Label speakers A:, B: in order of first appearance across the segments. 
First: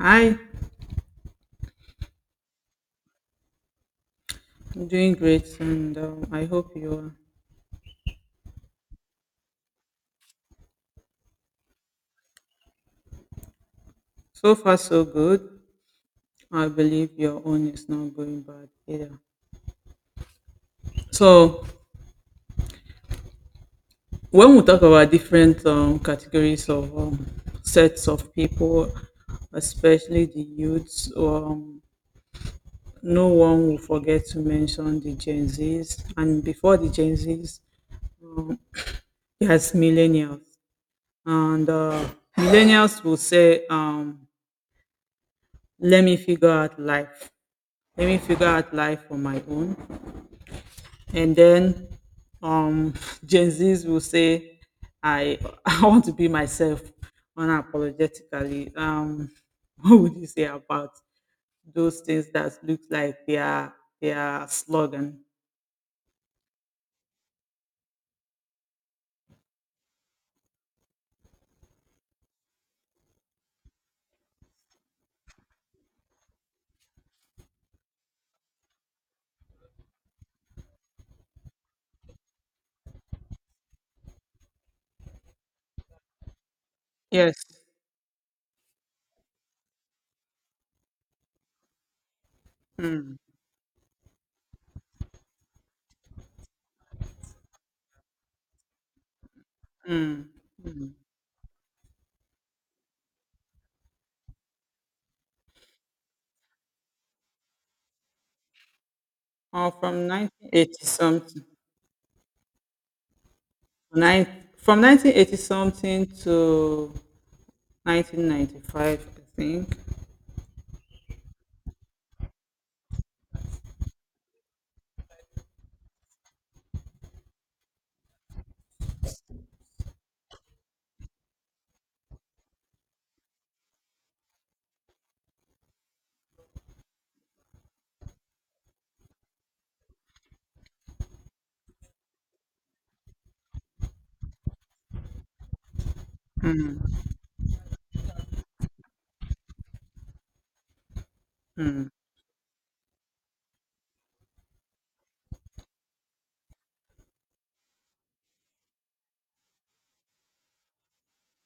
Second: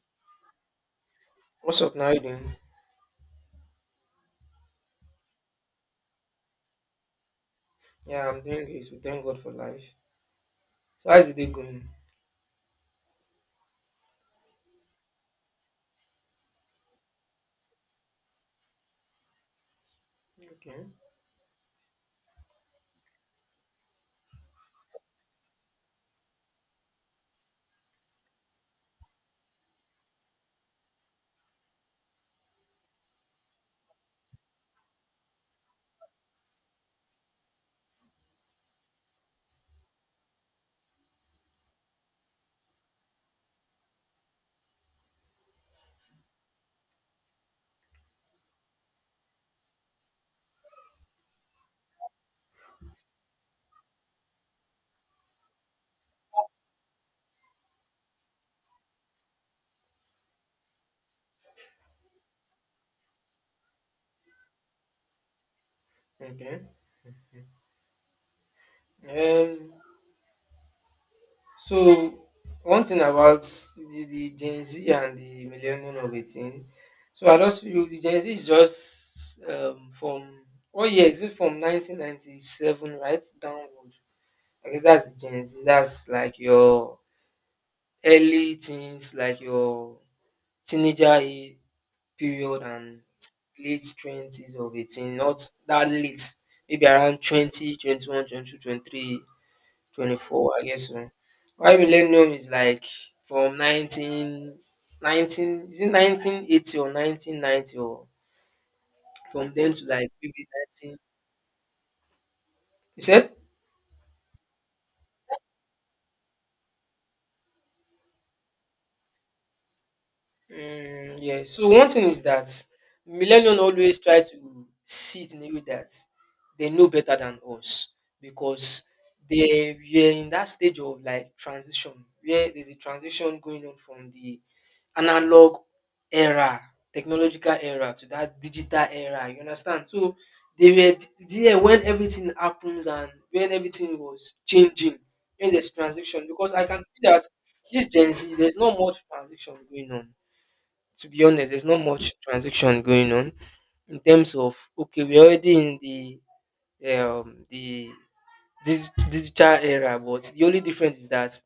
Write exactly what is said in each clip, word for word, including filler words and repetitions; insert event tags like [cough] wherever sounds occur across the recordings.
A: Hi,
B: What's up? Now how you doing?
A: I'm doing great, and um, I hope you are.
B: Yeah, I'm doing great. We thank God for life. So how's the day going?
A: So far, so good. I believe your own is not going bad either.
B: Okay.
A: So, when we talk about different um, categories of um, sets of people, especially the youths, um, no one will forget to mention the Gen Zs. And before the Gen Zs, um, there's millennials. And uh, millennials will say, um, let me figure out life Let me figure out life on my own. And then um [laughs] Gen Zs will say I [laughs] I want to be myself unapologetically. Um [laughs] what would you say about those things that look like they are they are slogan?
B: Okay. Um. So one thing about the, the Gen Z and the millennial of eighteen. So I just feel the Gen Z is just um from what year is it? From nineteen ninety seven right downward. I guess that's the Gen Z. That's like your
A: Yes.
B: early teens, like your teenager age period and
A: Mm,
B: late twenties of eighteen, not that late, maybe around twenty, twenty one, twenty two, twenty three, twenty
A: mm,
B: four. I guess
A: mm.
B: so. Why millennium is like from nineteen, nineteen, is it nineteen eighty or nineteen ninety, or from then
A: Uh,
B: to
A: from
B: like maybe
A: nineteen eighty
B: nineteen,
A: something,
B: you said?
A: nine, from nineteen eighty something to nineteen ninety-five, I think.
B: Mm, yeah. So one thing is that millennials always try to see it in a way that they know better than us because they were in that stage of like transition where there's a transition going on from the analog era, technological era to that digital era. You understand? So they were d- there when everything happens and when everything was changing in this transition because I can
A: Mm,
B: see that this Gen Z, there's not much transition going on, to be honest. There's not
A: mm,
B: much transaction going on in terms of okay, we're already in the um the dig- digital era, but the only difference is that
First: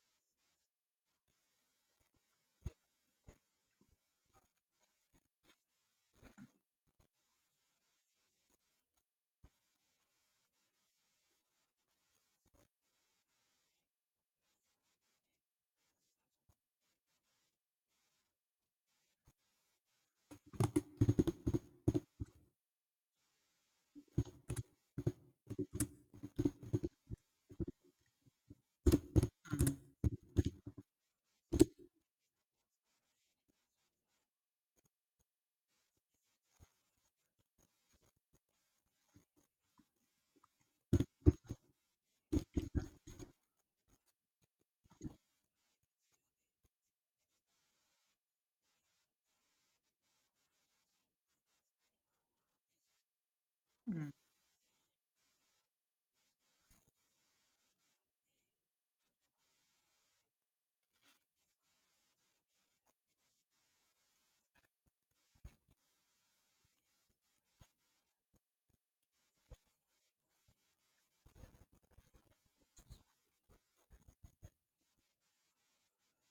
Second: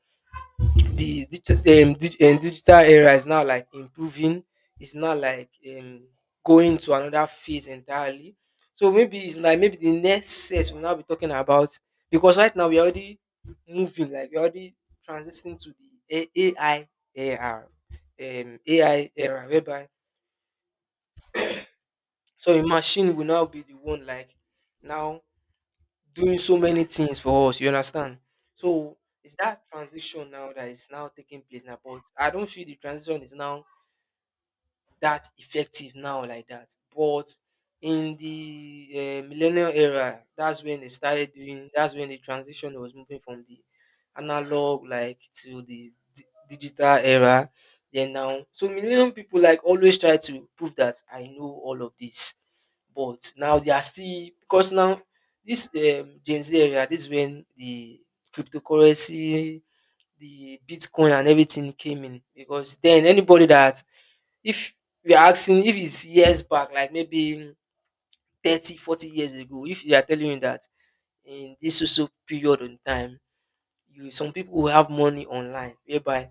B: the digital um, dig- um, digital era is now like improving. It's not like um going to another phase entirely. So maybe it's like maybe the next set we'll now be talking about because right now we're already moving, like we're already transitioning to the A- AI era, um A I era, whereby so a machine will now be the one like now doing so many things for us. You understand? So it's that transition now that is now taking place now. But I don't feel the transition is now that effective now like that. But in the uh, millennial era, that's when they started doing. That's when the transition was moving from the analog like to the di- digital era. Then now, so millennial people like always try to prove that I know all of this, but now they are still because now this um, Gen Z area, this is when the cryptocurrency, the Bitcoin, and everything came in because then anybody that, if you're asking if it's years back, like maybe thirty, forty years ago, if they are telling you that in this so so period in time, you, some people will have money online whereby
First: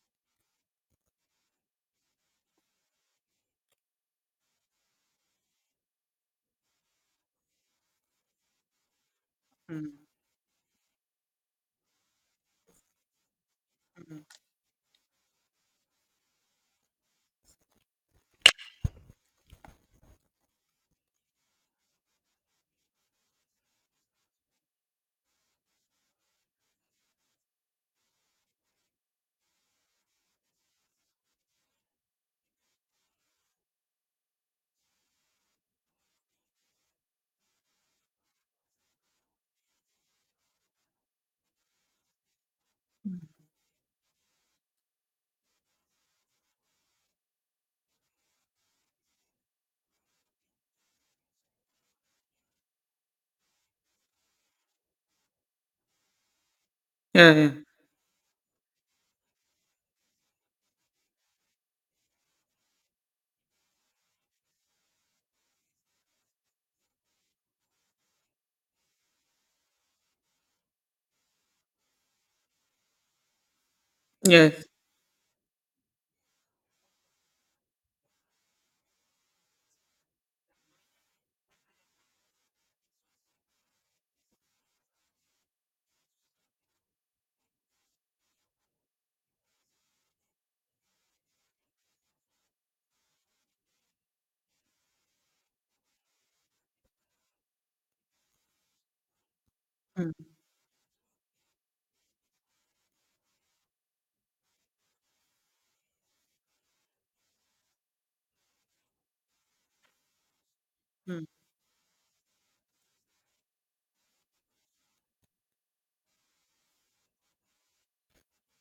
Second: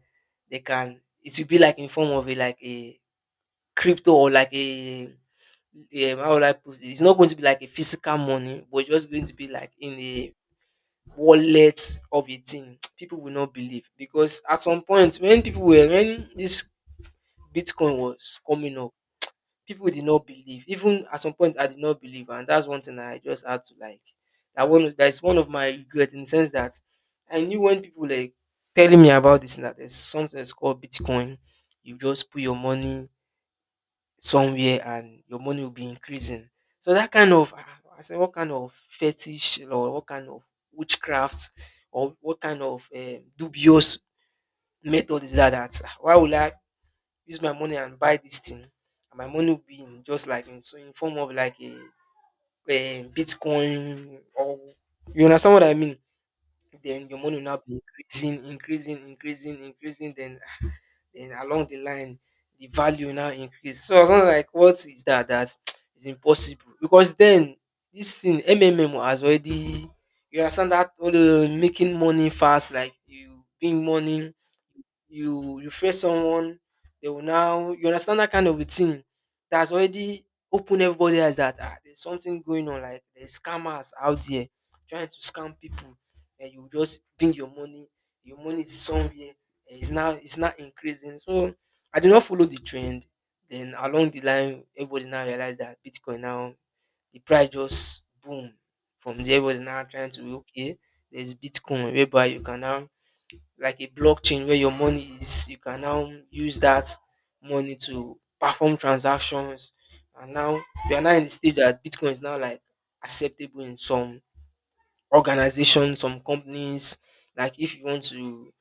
B: they can, it will be like in form of a, like a crypto, or like a, um, how would I put it? It's not going to be like a physical money, but just going to be like in
A: mm,
B: a wallet of a thing. [tsk] People will not believe
A: mm.
B: because at some point when people were, when this Bitcoin was coming up, people did not believe. Even at some point, I did not believe, and that's one thing I just had to like. That one, that's one of my regret in the sense that I knew when people like telling me about this, and that there's something that's called Bitcoin. You just put your money somewhere and your money will be increasing. So that kind of, ah, I said, what kind of fetish or what kind of witchcraft or what kind of um dubious method is that? That why would I use my money and buy this thing, and my money will be in just like in so in form of like a, a bitcoin, or you understand what I mean? Then your
A: Yeah,
B: money will
A: yeah.
B: now be increasing, increasing, increasing, increasing. Then ah, then along the line the value now increase. So I was not like, what is that that [tsk] is impossible because then this thing mmm has already, you understand, that all the making money fast, like you bring money,
A: Yes.
B: you you face someone, they will now, you understand that kind of a thing, that's already open everybody eyes that, ah, there's something going on, like there's scammers out there trying to scam people, and you just bring your money, your money is somewhere, and it's now, it's not increasing. So I did not follow the trend. Then along the line, everybody now realized that bitcoin, now the price just boom. From there, everybody now trying
A: Mm,
B: to, okay, there's bitcoin whereby you can now, like a blockchain where your money is, you can now use that money to perform transactions. And now we are now in
A: mm,
B: the stage that bitcoin is now like acceptable in some organizations, some companies. Like, if you want to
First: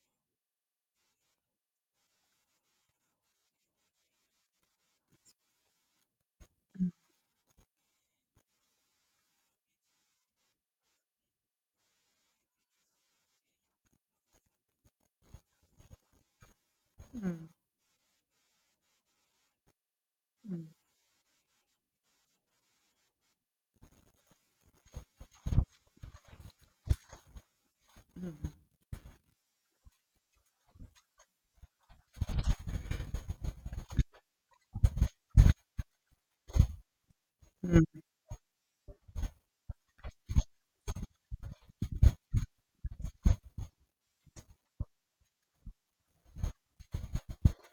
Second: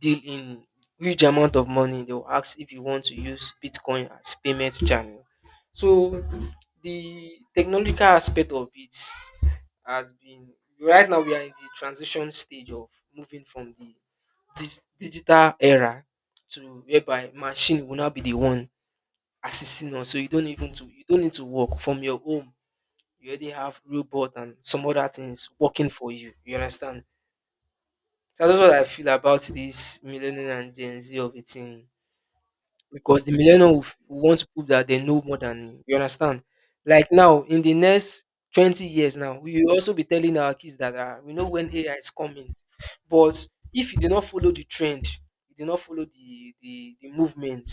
B: deal in huge amount of money, they will ask if you want to use bitcoin as payment channel. So the technological aspect of it has been, right now we are in the transition stage of moving from the dis- digital era to whereby
A: mm,
B: machine will now be the one assisting us. So you don't
A: mm,
B: even to, you don't need to work from your home. You already have robot and some other things working for you. You understand? So that's what I feel about this millennial and Gen Z of a thing because the millennial will, f- will want to prove that they know more than you. You understand? Like now, in the
A: mm,
B: next twenty years now, we will also be telling our kids that uh, we know when A I is coming. But if you do not follow the trend, you do not follow the the, the movement,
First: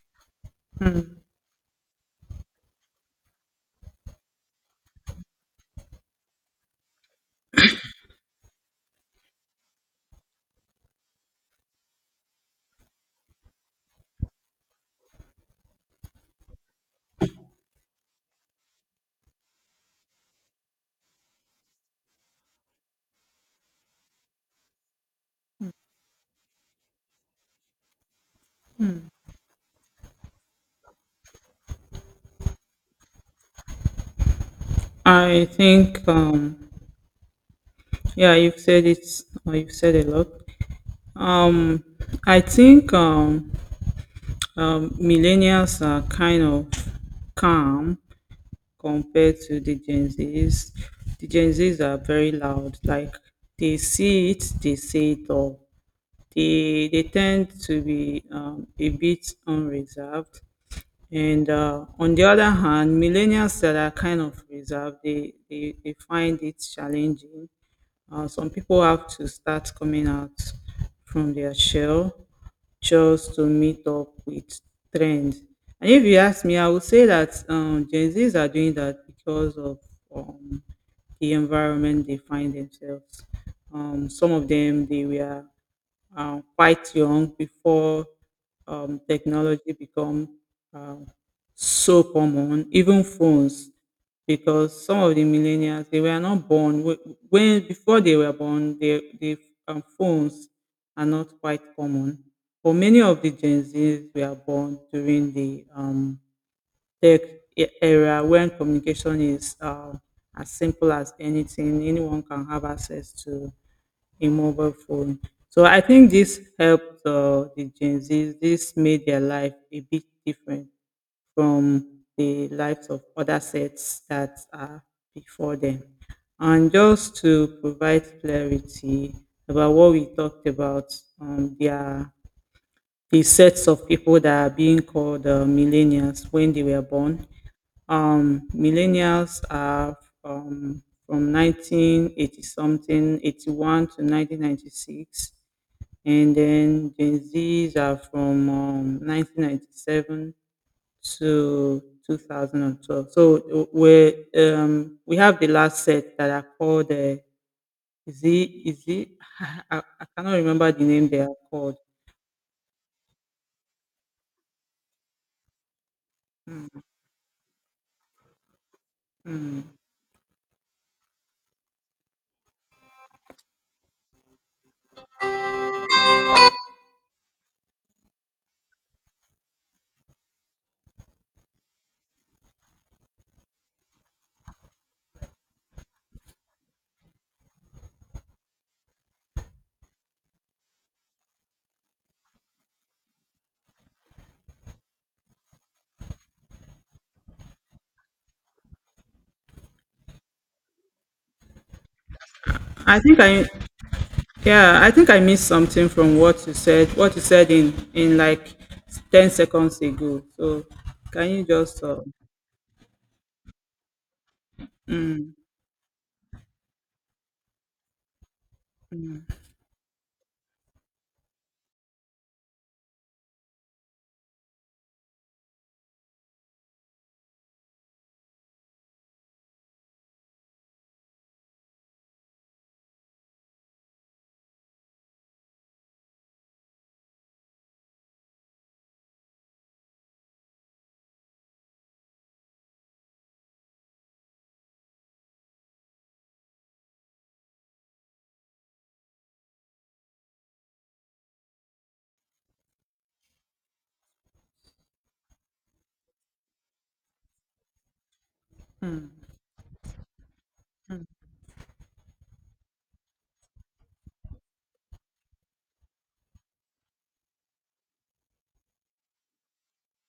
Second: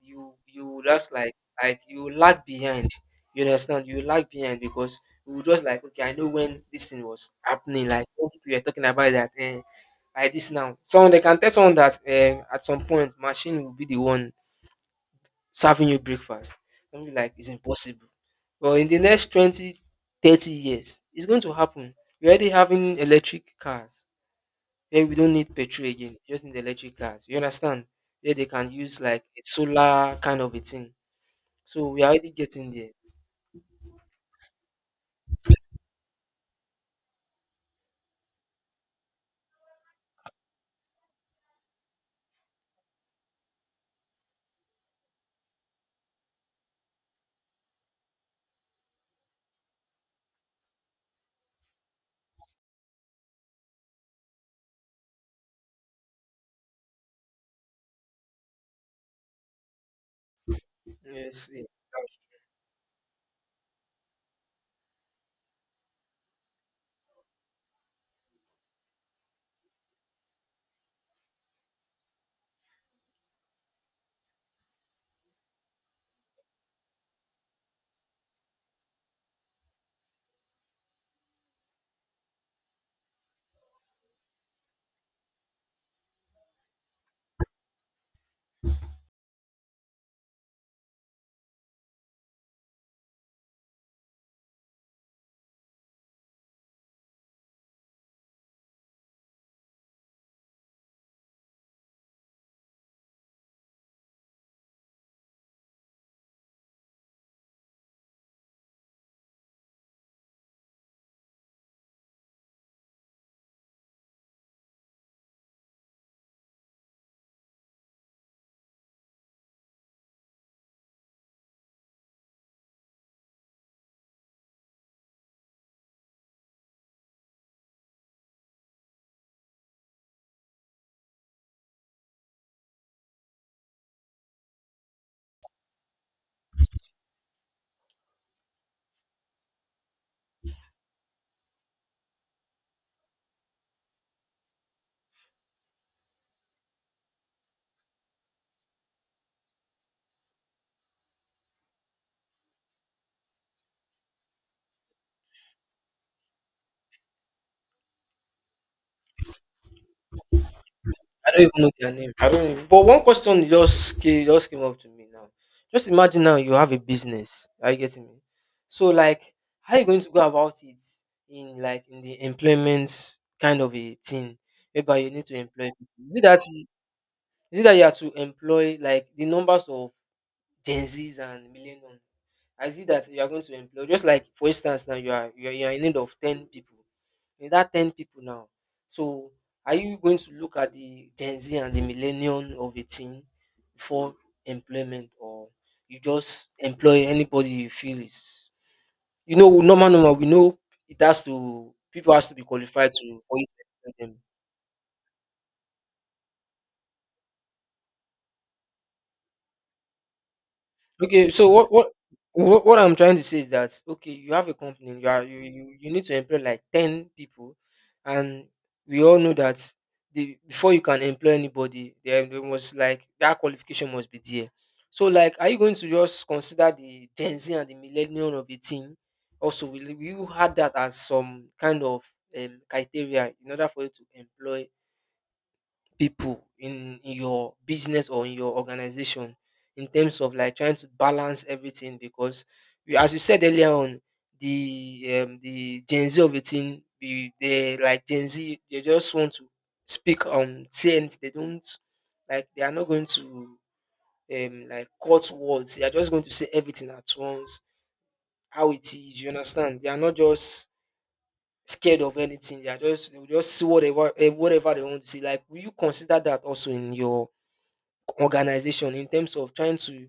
B: you you will just
A: mm.
B: like, like you will lag behind. You understand? You will lag behind because we will just like, okay, I know when this thing was happening. Like when people were talking about that, eh, like this now. Someone, they can tell someone that, eh, at some point machine will be the one serving you breakfast. Don't be like it's impossible. Well, in the next twenty, thirty years, it's going to happen. We're already having electric cars where we don't need petrol again, just need electric cars. You understand? Where they can use like a solar kind of a thing. So we are already getting there.
A: I think um yeah, you've said it or you've said a lot. Um I think, um, um millennials are kind of calm compared to the Gen Zs. The Gen Zs are very loud, like they see it, they say it all. They they tend to be um, a bit unreserved.
B: Yes,
A: And
B: yes.
A: uh, on the other hand, millennials that are kind of reserved, they, they, they find it challenging. Uh, some people have to start coming out from their shell just to meet up with trends. And if you ask me, I would say that um, Gen Zs are doing that because of um, the environment they find themselves. Um, some of them, they were uh, quite young before um, technology become um, so common, even phones, because some of the millennials they were not born wh- when before they were born. They, the um, phones are not quite common, but many of the Gen Zs were born during the um, tech e- era when communication is uh, as simple as anything. Anyone can have access to in mobile phone. So I think this helped uh, the Gen Zs. This made their life a bit different from the lives of other sets that are before them. And just to provide clarity about what we talked about, um, there are the sets of people that are being called uh, millennials when they were born. Um, millennials are um, from nineteen eighty something eighty-one to nineteen ninety-six, and then gen z's are from um, nineteen ninety-seven to two thousand twelve. So we um, we have the last set that are called uh, z. Is it [laughs] I, I cannot remember the name they
B: I
A: are
B: don't even know
A: called.
B: their name. I don't. Even- But one question just came, just came up to me now. Just imagine now you have a business. Are you getting me? So like,
A: Hmm.
B: how are you going to go about it in like in the employment kind of a thing? Whereby you need to employ. People? Is it that you- is it that you have to employ like the numbers of Gen Zs and millennials? I see that you are going to employ, just like, for instance, now you are you are, you are in need of ten people. In that ten people now, so are you going to look at the Gen Z and the millennium of a team for employment, or you just employ anybody you feel is, you know, normal normal? We know it has to people has to be qualified
A: I think
B: to for
A: I
B: you to employ them.
A: Yeah, I think I missed something from what you said. What you said in in like ten seconds ago. So
B: Okay,
A: can you
B: so what
A: just
B: what
A: uh,
B: what what I'm trying to say is that, okay, you have a company, you are
A: mm,
B: you you, you need to employ like ten people, and we all know that the before you can employ anybody, there there must like that qualification must be there. So like, are you going to just consider the Gen Z and the millennial of the team? Also, will you will you add that as some kind of um, criteria in order for you to employ people in, in your business or in your organization in terms of like trying to balance everything because you, as you said earlier on the um, the gen z of a thing, be- they like gen z, they just want to speak on things they don't like. They are not going to um like cut words. They are just going to say everything at once how it is, you understand? They are not just scared of anything, they are just, they will just see whatever, eh, whatever they want to see. Like, will you consider that also in your organization in terms of trying to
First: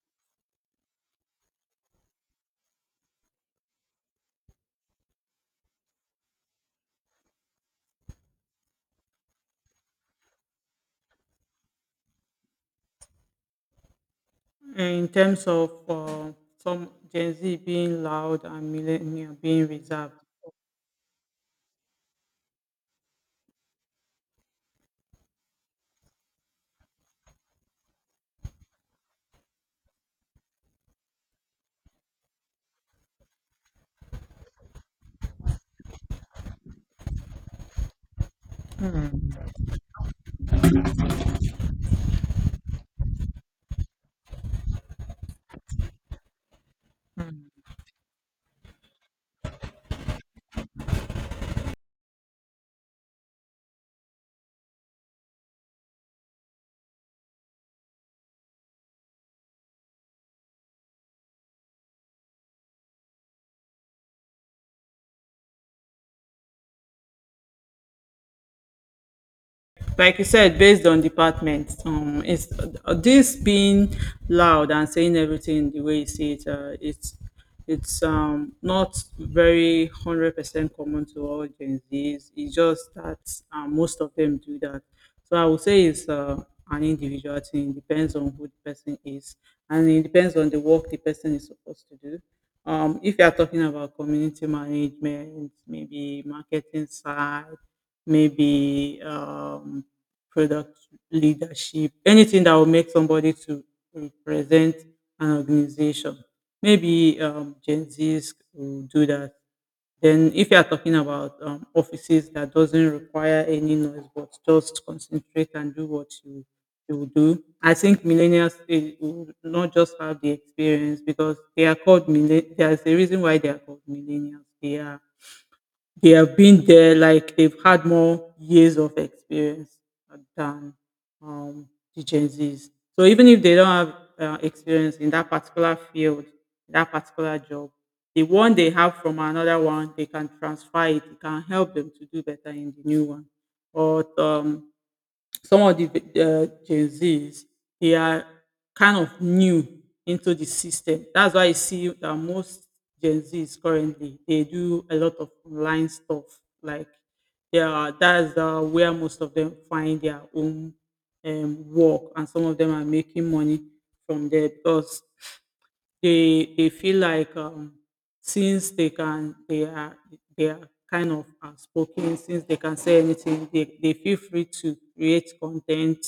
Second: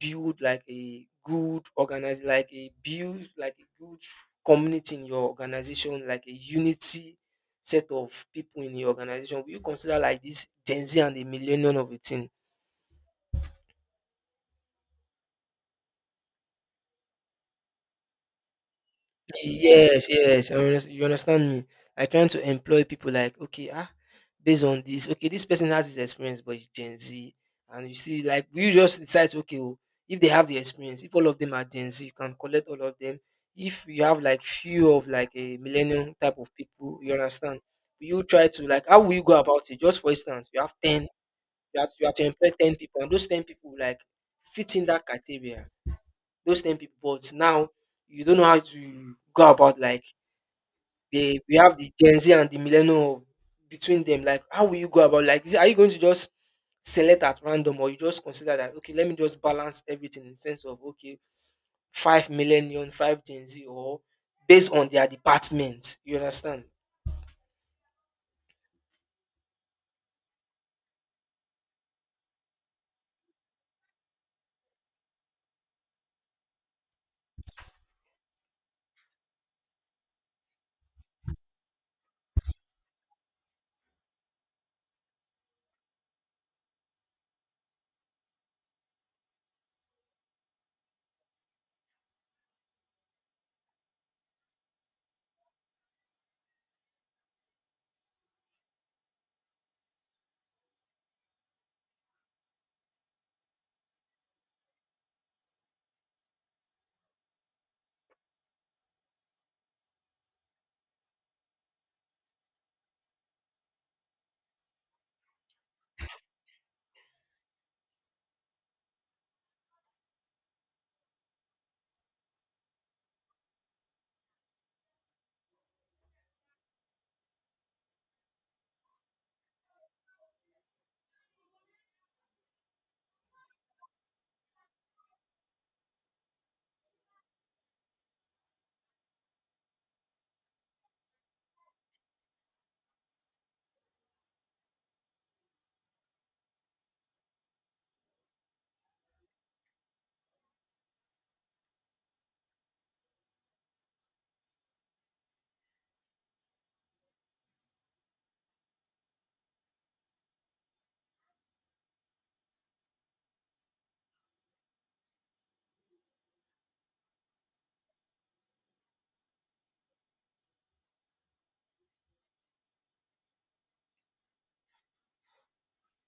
B: build like a good organize, like a build like a good community in your organization, like a unity set of people in the organization? Will you consider like this gen z and the millennium of a thing?
A: in terms of uh, some Gen Z being loud and millennial being
B: Yes,
A: reserved?
B: yes. I unders- You understand me? Like, trying to employ people like, okay, ah, based on this, okay, this person has this experience, but it's Gen Z. And you see, like, you just decide to, okay, oh, if they have the experience, if all of them are Gen Z, you can collect all of them. If you have like few of like a millennium type of people, you understand? You try to like, how will you go about it? Just for instance, you have ten, you have, you have to employ ten people, and those ten people like fit in that criteria. Those ten people, but now you don't know how to go about like they we have the Gen Z and the millennial between them. Like, how will you go about? Like, is are you going to just select at random, or you just consider that, okay, let me just balance everything in the sense of, okay, five millennium, five Gen Z, or based on their department. You understand?
A: Like you said, based on department, um, it's uh, this being loud and saying everything the way you say it, uh, it's it's um not very hundred percent common to all Gen Zs. It's just that um, most of them do that. So I would say it's uh, an individual thing. It depends on who the person is, and it depends on the work the person is supposed to do. Um, if you are talking about community management, maybe marketing side, maybe um, product leadership, anything that will make somebody to represent an organization, maybe um, Gen Zs will do that. Then, if you are talking about um, offices that doesn't require any noise but just concentrate and do what you they will do. I think millennials they will not just have the experience because they are called millen. There's a reason why they are called millennials. They are they have been there, like they've had more years of experience than um, the Gen Zs. So even if they don't have uh, experience in that particular field, that particular job, the one they have from another one, they can transfer it. It can help them to do better in the new one. But um, some of the uh, Gen Zs, they are kind of new into the system. That's why I see that most Gen Zs currently they do a lot of online stuff. Like they are that's uh, where most of them find their own um, work, and some of them are making money from there because they they feel like um, since they can they are they are kind of outspoken since they can say anything, they, they feel free to create content.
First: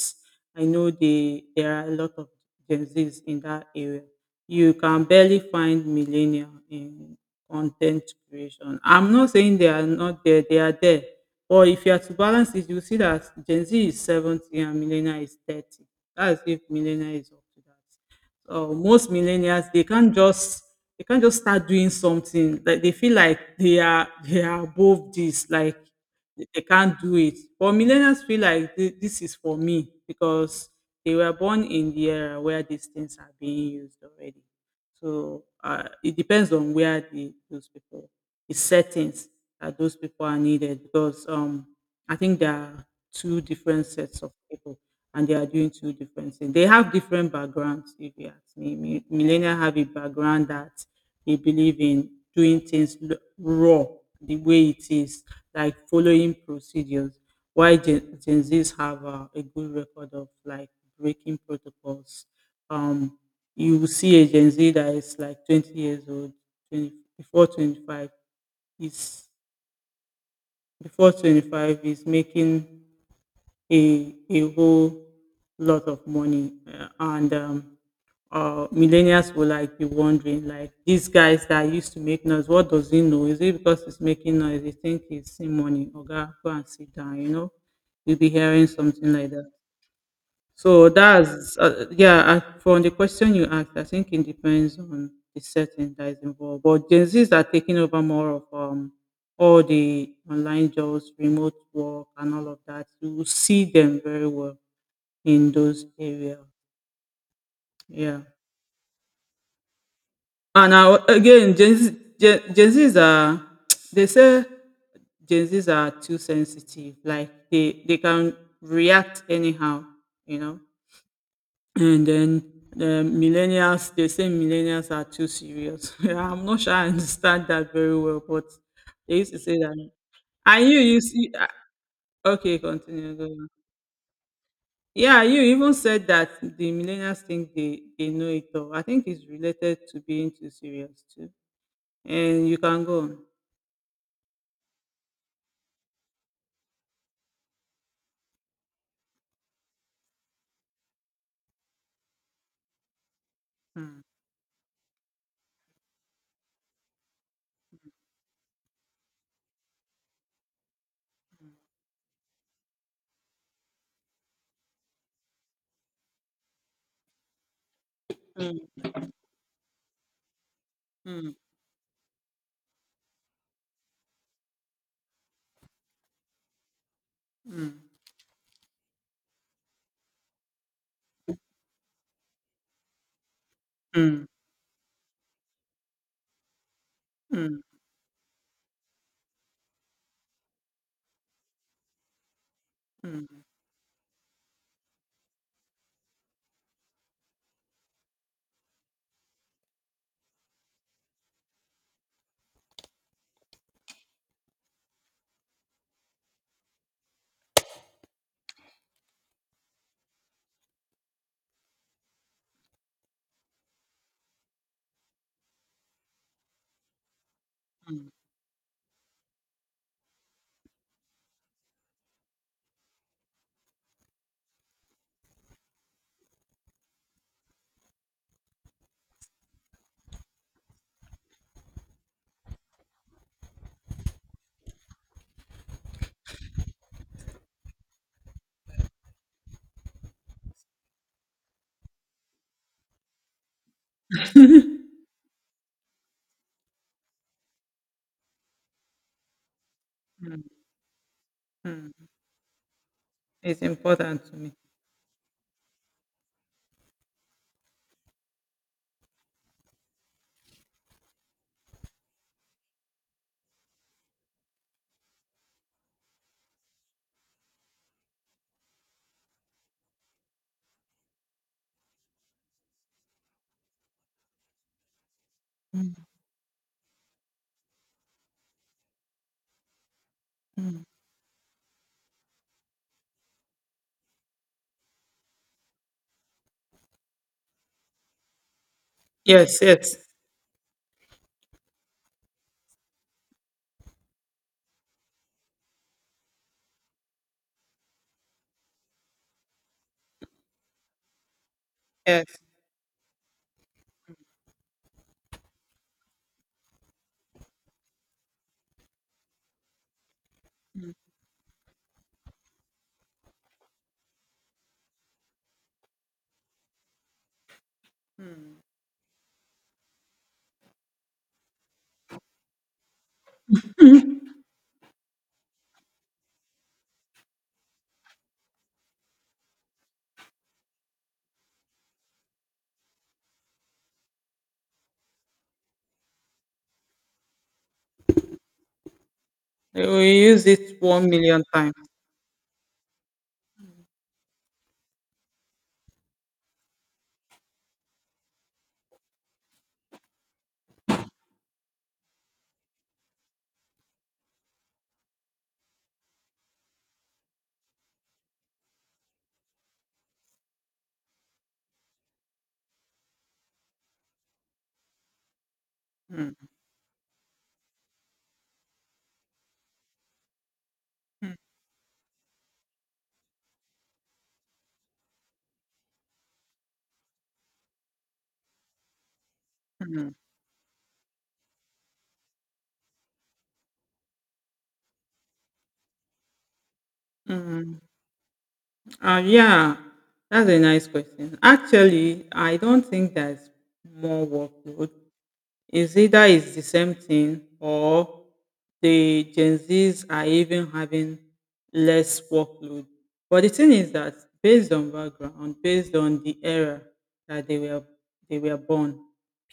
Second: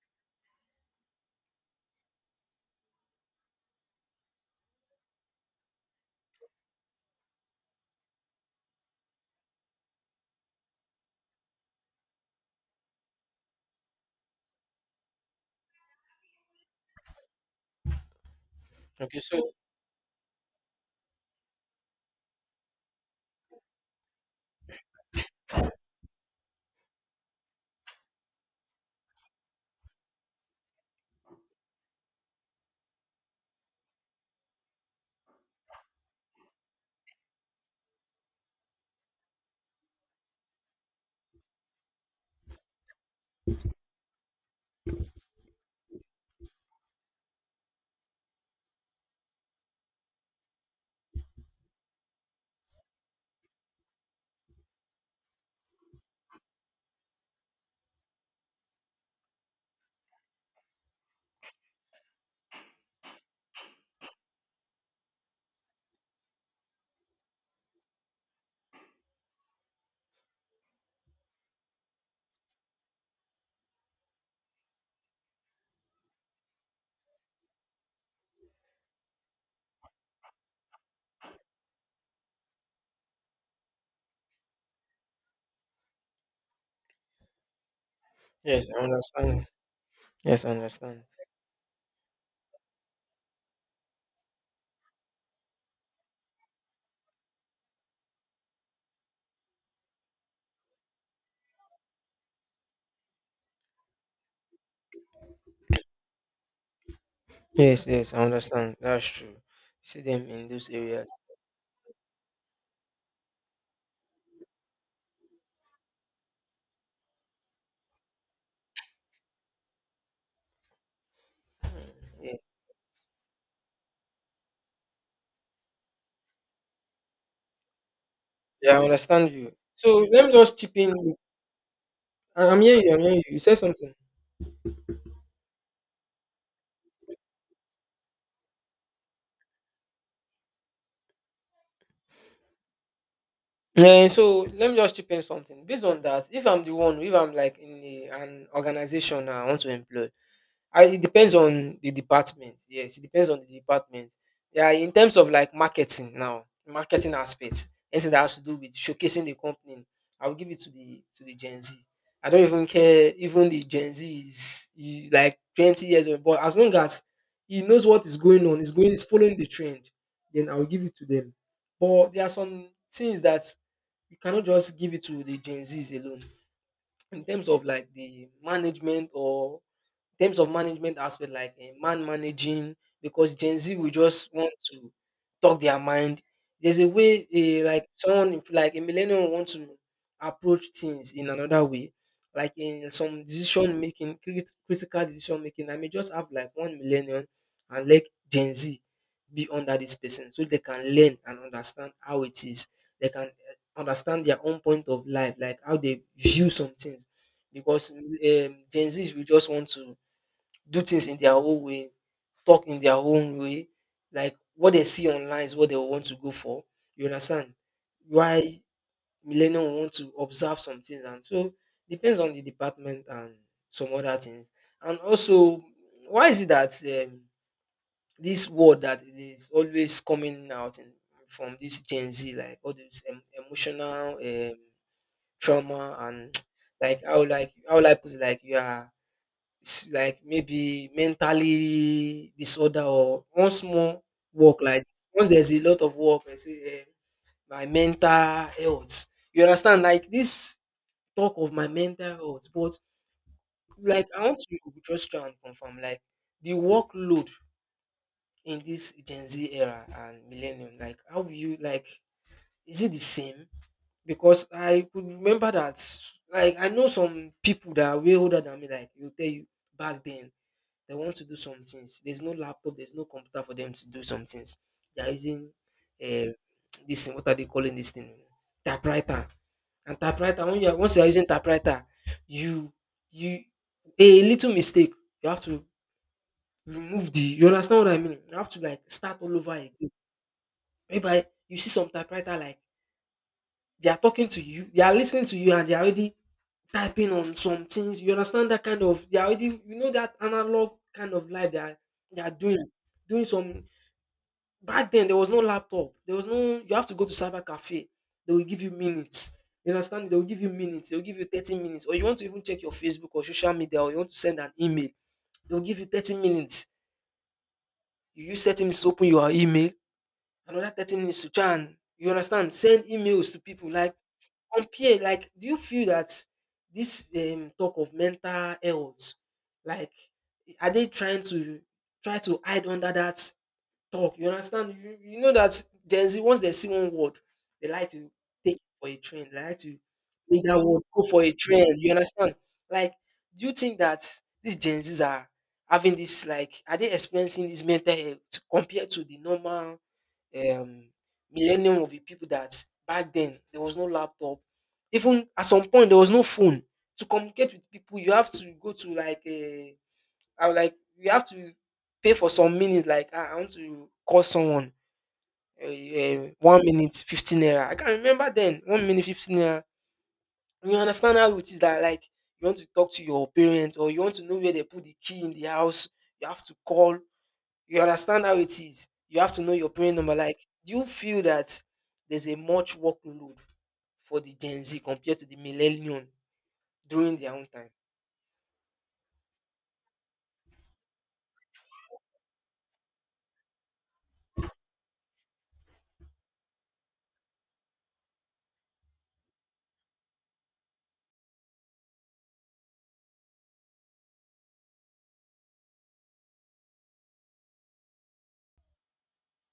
A: I know they there are a lot of gen z's in that area. You can barely find millennial in content creation. I'm not saying they are not there, they are there. But if you are to balance it, you see that gen z is seventy and millennial is thirty. That's if millennial is up to that. Uh, most
B: Okay, so
A: millennials they can't just they can't just start doing something like they feel like they are they are above this. Like they they can't do it. But millennials feel like thi- this is for me because they were born in the era where these things are being used already. So uh, it depends on where the, those people, the settings that those people are needed, because um I think there are two different sets of people, and they are doing two different things. They have different backgrounds, if you ask me. Mi- Millennials have a background that they believe in doing things l- raw, the way it is, like following procedures. Why Gen, Gen Zs have uh, a good record of like breaking protocols. Um, you will see a Gen Z that is like twenty years old, twenty, before twenty-five, is before twenty-five is making a a whole lot of money, uh, and um, uh, millennials will like be wondering, like these guys that used to make noise, what does he know? Is it because he's making noise? They think he's seeing money. Oga, go and sit down. You know, you'll be hearing
B: yes, I
A: something like
B: understand.
A: that.
B: Yes, I
A: So
B: understand.
A: that's uh, yeah. I, from the question you asked, I think it depends on the setting that is involved. But Gen Zs are taking over more of um all the online jobs, remote work, and all of that. You will see them very well in those areas.
B: Yes, yes, I
A: Yeah.
B: understand. That's true. See them in those
A: And now
B: areas.
A: again, Gen, Z, Gen, Gen Zs are [tsk] they say Gen Zs are too sensitive. Like they they can react anyhow. You know And then
B: Yes,
A: the millennials, they say millennials are too serious. [laughs] Yeah, I'm not sure I understand that very well, but
B: yeah, I
A: they
B: understand
A: used to
B: you.
A: say that.
B: So let me just
A: And
B: chip
A: you,
B: in.
A: you
B: with-
A: see, ah,
B: I-
A: okay,
B: I'm hearing you. I'm
A: continue.
B: hearing
A: Go
B: you. You
A: on.
B: said something.
A: Yeah, you even said that the millennials think they, they know it all. I think it's related to being too serious too. And you can go on.
B: Yeah, so let me just chip in something. Based on that, if I'm the one, if I'm like in a, an organization I want to employ, I, it depends on the department. Yes, it depends on the
A: Mm,
B: department. Yeah, in terms of like marketing now, marketing aspects, anything that has to do with showcasing the company, I will give it to the to the Gen Z. I don't even care. Even the Gen Z is is like twenty years old, but as long as he knows what is going on,
A: mm,
B: is going, is following the trend, then I will give it to them.
A: mm,
B: But there are some things that you cannot just give it to the Gen Zs alone in terms of
A: mm,
B: like the management or terms of management aspect, like eh, man managing, because Gen Z will
A: mm,
B: just want to talk their mind. There's a way,
A: mm,
B: eh, like someone, if like a millennial, want to approach things in another way, like in some
A: mm,
B: decision making, crit- critical decision making. I may just have like one millennial and let Gen Z be under this person, so they can learn and understand how it is. They can eh, understand their own point of life, like how they view some things because um, Gen Zs will just want to do things in their own way, talk in their own way. Like what they see online is what they want to go for. You understand?
A: mm,
B: Why millennials want to observe some things, and so depends on the department and some other things. And also, why is it that um, this word that it is always coming out in, from this Gen Z, like all this em- emotional um, trauma and [tsk] like how like how will I put it, like you are s- like maybe mentally disorder or once more work like this. Once there's a lot of work, I say, um, my mental health, you understand, like
A: mm,
B: this talk of my
A: mm.
B: mental health, but
A: It's
B: like I
A: important to
B: want
A: me.
B: you to just try and confirm like the workload in this Gen Z era and millennium, like how you like, is it the same? Because I could remember that like I know some people that are way older than me, like, will tell you back then they want to do some things. There's no laptop, there's no computer for them to do some things. They are using
A: Mm,
B: uh, this thing, what are they calling this thing? Typewriter. And typewriter, when you are,
A: mm.
B: once you are using typewriter, you you a little mistake, you have to remove the, you understand what I mean? You have to like start all over
A: Yes,
B: again.
A: yes,
B: Whereby you see some typewriter like they are talking to you, they are listening to you and they are already typing on some things. You understand that kind of, they are already, you know, that analog kind of life they are they are
A: yes.
B: doing, doing some back then there was no laptop, there was no, you have to go to cyber cafe, they will give you minutes, you understand, they will give you minutes,
A: Mm,
B: they will give you thirty minutes, or you want to even check your Facebook or social media, or you want to send an email, they will give you thirty minutes, you use thirty
A: mm.
B: minutes to open your email, another thirty minutes to try and, you understand, send emails to people. Like, compare, like, do you feel that this um, talk of mental health like, are they trying to try to hide under that talk? You understand? You, you know that Gen Z, once they see one word, they like to take it for a trend. They like to
A: Uh, We
B: make
A: use
B: that word
A: it
B: go for a
A: one million times.
B: trend. You understand? Like, do you think that these Gen Zs are having this, like, are they experiencing this mental health compared to the normal um, millennium of the people that back then there was no laptop? Even at some point, there was no phone. To communicate with people, you have to go to like a, I was like, you have to pay for some minutes. Like, ah, I want to call someone. Uh,
A: Mm,
B: one minute, fifteen naira. I can remember then, one minute, fifteen naira. You understand how it is that, like, you want to talk to your parents or you want to know where they put the key in the house, you have to call. You understand how it is. You have to know your parent number.
A: mm,
B: Like, do you feel that there's a much workload for the Gen Z compared to the millennium during their own time?
A: mm. Uh, yeah, that's a nice question. Actually, I don't think there's more workload. Is either it's the same thing or the Gen Zs are even having less workload. But the thing is that based on background, based on the era that they were they were born,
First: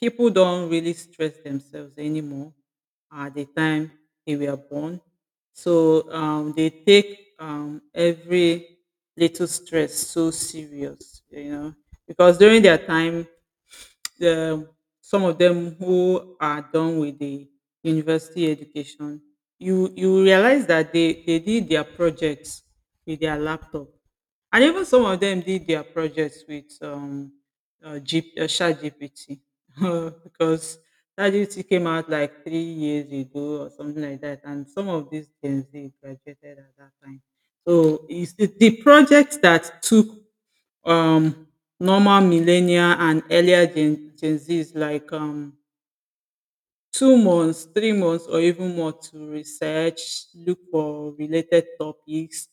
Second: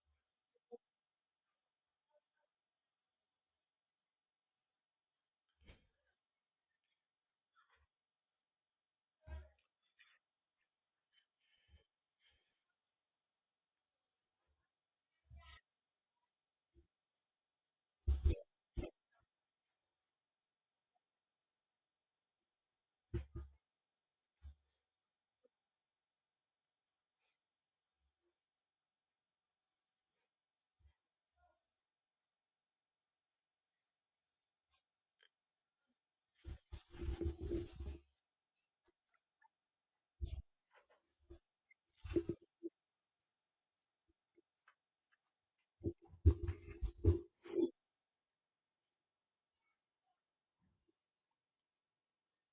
A: people don't really stress themselves anymore at the time they were born. So um, they take um, every little stress so serious, you know, because during their time um, some of them who are done with the university education, you you realize that they, they did their projects with their laptop. And even some of them did their projects with um, uh, G, uh, ChatGPT [laughs] because ChatGPT came out like three years ago or something like that. And some of these Gen Z graduated at that time. So it's the, the projects that took um normal millennial and earlier gen, gen z's like um two months three months or even more to research, look for related topics,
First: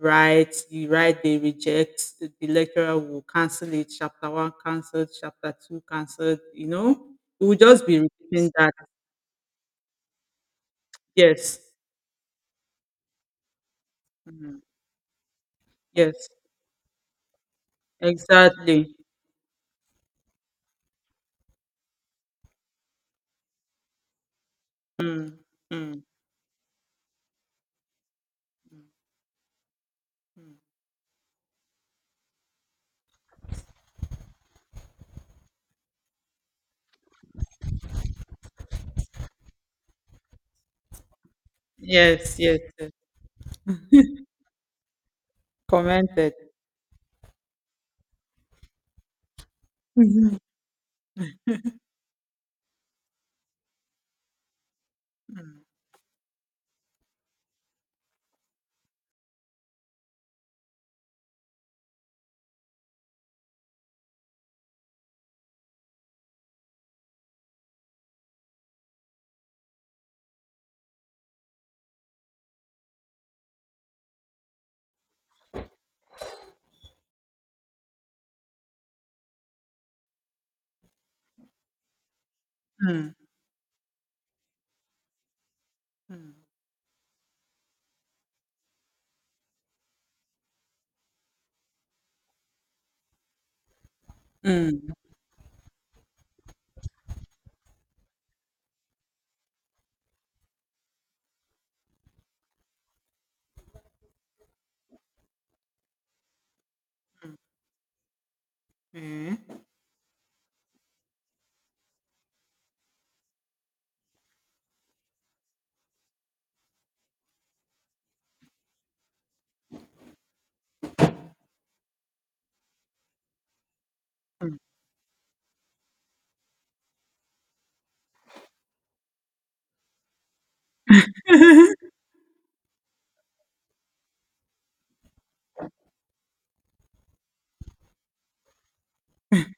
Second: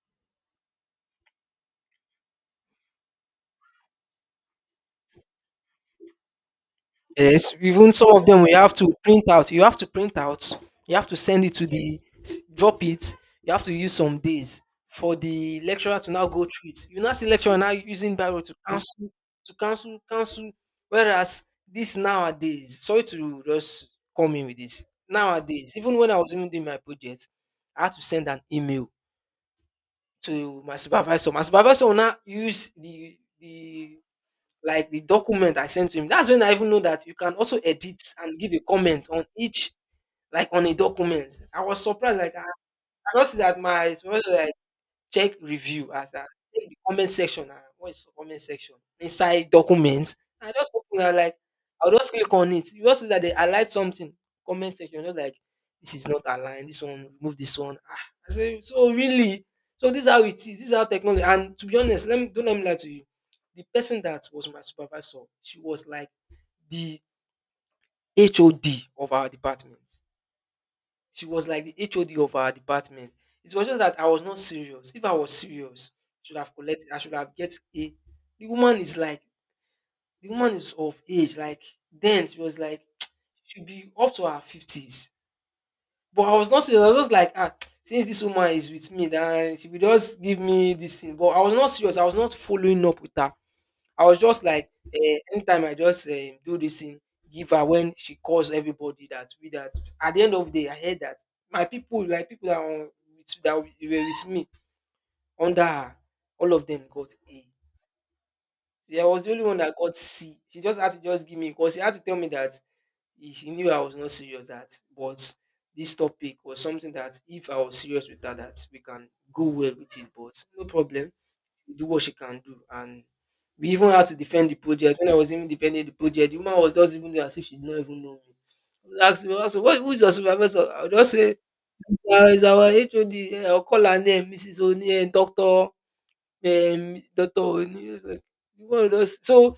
A: write. You write, they reject. The lecturer will cancel it. Chapter one cancelled, chapter two cancelled, you know. It
B: Yes,
A: will just
B: even
A: be
B: some of them,
A: repeating
B: we have
A: that.
B: to print out. You have to print out. You have to send it
A: Yes.
B: to the s- drop it. You have to use some days
A: Mm,
B: for the lecturer to now
A: yes,
B: go through it. You now see lecturer now using Biro to
A: exactly.
B: cancel, to cancel, cancel. Whereas this nowadays, sorry to just come in with this.
A: Mm,
B: Nowadays, even
A: mm,
B: when I was even doing my project, I had to send an email
A: mm.
B: to my supervisor. My supervisor will now use the the like the document I sent to him. That's when I even know that you can also edit and give a comment on each, like on a document. I was surprised, like
A: Yes,
B: I,
A: yes, yes.
B: I just see that my supervisor like, check review as at,
A: Commented.
B: check the comment section, and what is comment section inside document.
A: Mhm.
B: I just open am like, I'll just click on it. You just see that they highlight something, comment section, just like,
A: Mm,
B: this is not aligned, this one, remove this one. Ah, I say, so really? So this is how it is, this is how technology, and to be honest, let me, don't let me lie to you. The person that was my supervisor, she was like the H O D of our department. She was like the H O D of our department. It was just that I was not serious. If I was serious, I should have collected, I should have get A. The woman is like, the woman is of age. Like then she was like,
A: mm,
B: [tsk] she should be up to her fifties. But I
A: mm.
B: was not serious. I was just like, ah, [tsk] since this woman is with me, then she will just give me this thing. But I was not serious. I was not following up with her. I was just like,
A: Mm.
B: eh, anytime I just um, do this thing, give her when she calls everybody that we that. At the end of the day, I heard that my people, like people that were with, that were with me under her, all of them got A. So I was the
A: Okay.
B: only one that got C. She just had to just give me because she had to tell me that he- she knew I was not serious that, but this topic was something that if I was serious with her, that we can go well with it. But no problem, do what she can do. And we even had to defend the
A: Mm.
B: project. When I was even defending the project, the woman was just even there as if she did not even know me. I was asking her, so what, who is your supervisor? I'll just say, uh, it's our H O D. Eh, I'll call her name, missus Oni, and doctor Um, doctor Oni. It's like, the woman just- so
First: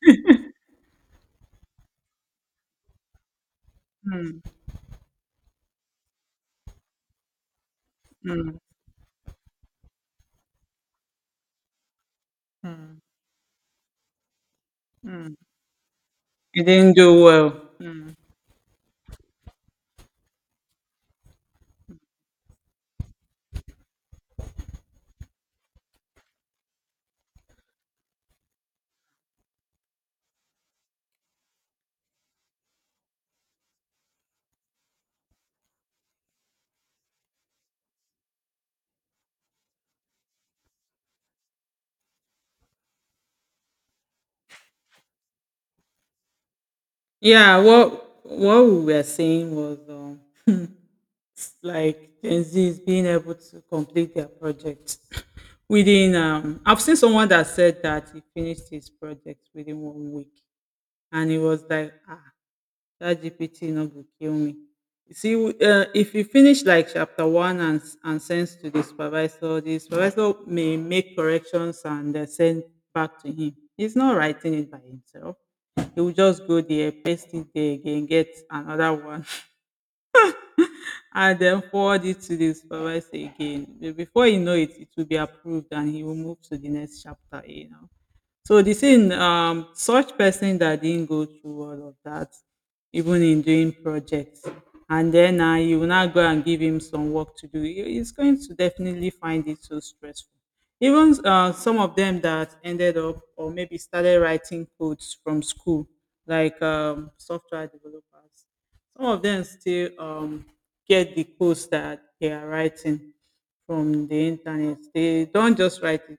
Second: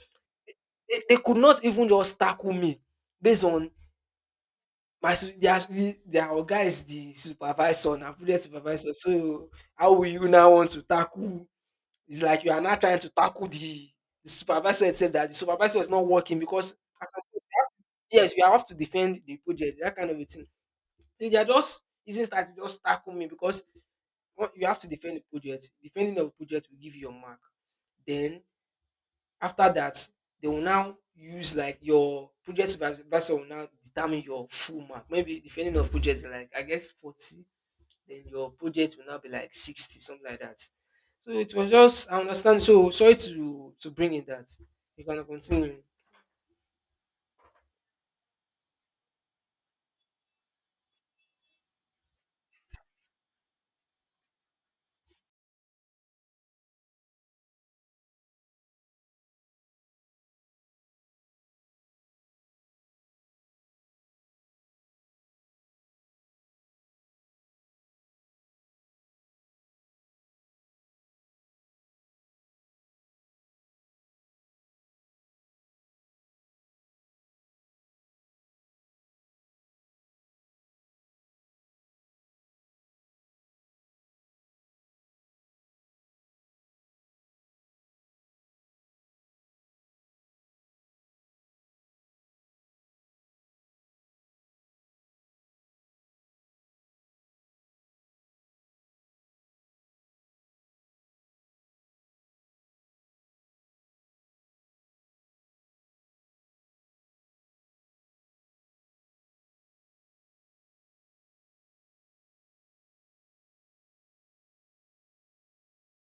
B: they, they could not even just tackle me based on
A: Mm,
B: my su- their, their guy is the supervisor, na project
A: mm,
B: supervisor. So how will you now want to tackle, it's like you are now
A: mm.
B: trying to tackle the the supervisor itself, that the
A: Mm.
B: supervisor is not working
A: You [laughs]
B: because
A: didn't
B: as I
A: do
B: said,
A: well. Mm.
B: yes, we have to defend the project, that kind of a thing. They they are just using that to just tackle me because what- you have to defend the project. Defending the project will give you your mark. Then after that, they will now use like your project supervisor will now determine your full mark. Maybe defending of projects is like I guess forty, then your project will now be like sixty, something like that. So it was just, I understand, so sorry to to bring in that. You can continue.
A: Yeah, what what we were saying was um, like Gen Z is being able to complete their project [coughs] within. Um, I've seen someone that said that he finished his project within one week, and he was like, ah, that ChatGPT no go kill me. You see, um if you finish like chapter one and s- and send to the supervisor, the supervisor may make corrections and uh, send back to him. He's not writing it by himself. He will just go there, paste it there again, get another [laughs] one and then forward it to the supervisor again. Be- Before you know it, it will be approved and he will move to the next chapter, you know. So the thing, um, such person that didn't go through all of that, even in doing projects, and then uh, you will not go and give him some work to do. he- He's going to definitely find it so stressful. Even uh, some of them that ended up or maybe started writing codes from school, like um, software developers, some of them still um, get the codes that they are writing from the internet. They don't just write it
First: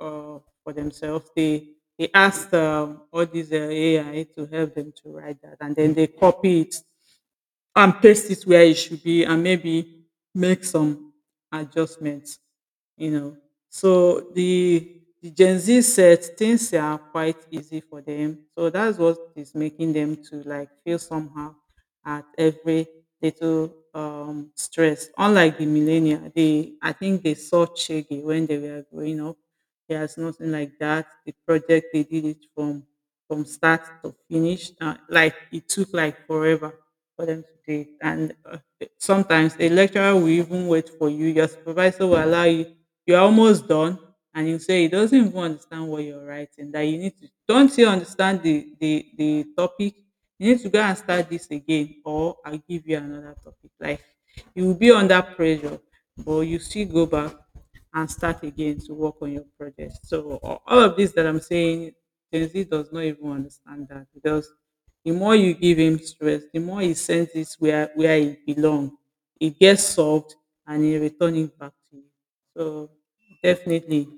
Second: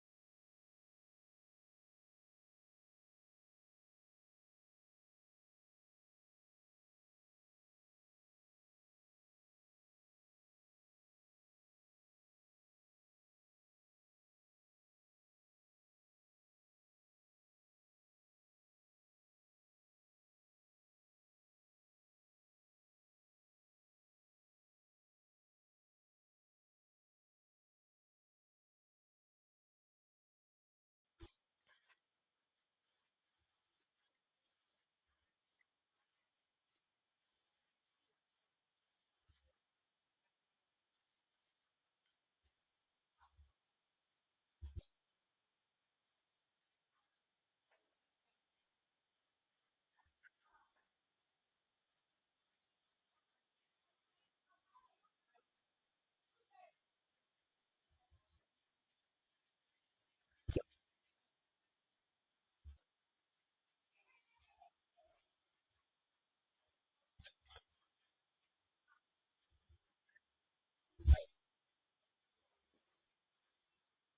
A: uh, for themselves. They they ask um, all these uh, A I to help them to write that, and then they copy it and paste it where it should be and maybe make some adjustments you know so the the Gen Z, set things are quite easy for them, so that's what is making them to like feel somehow at every little um stress. Unlike the millennial, they, I think they saw Shaggy when they were growing up. There's nothing like that. The project, they did it from from start to finish. Uh, like, it took like forever for them to do it. And uh, sometimes a lecturer will even wait for you. Your supervisor will allow you. You're almost done, and you say he doesn't even understand what you're writing. That you need to, don't you understand the the the topic. You need to go and start this again, or I'll give you another topic. Like, you will be under pressure, but you still go back and start again to work on your project. So a- all of this that I'm saying, Gen Z does not even understand that, because the more you give him stress, the more he sends it where where it belongs. It gets solved and he return it back to you. So definitely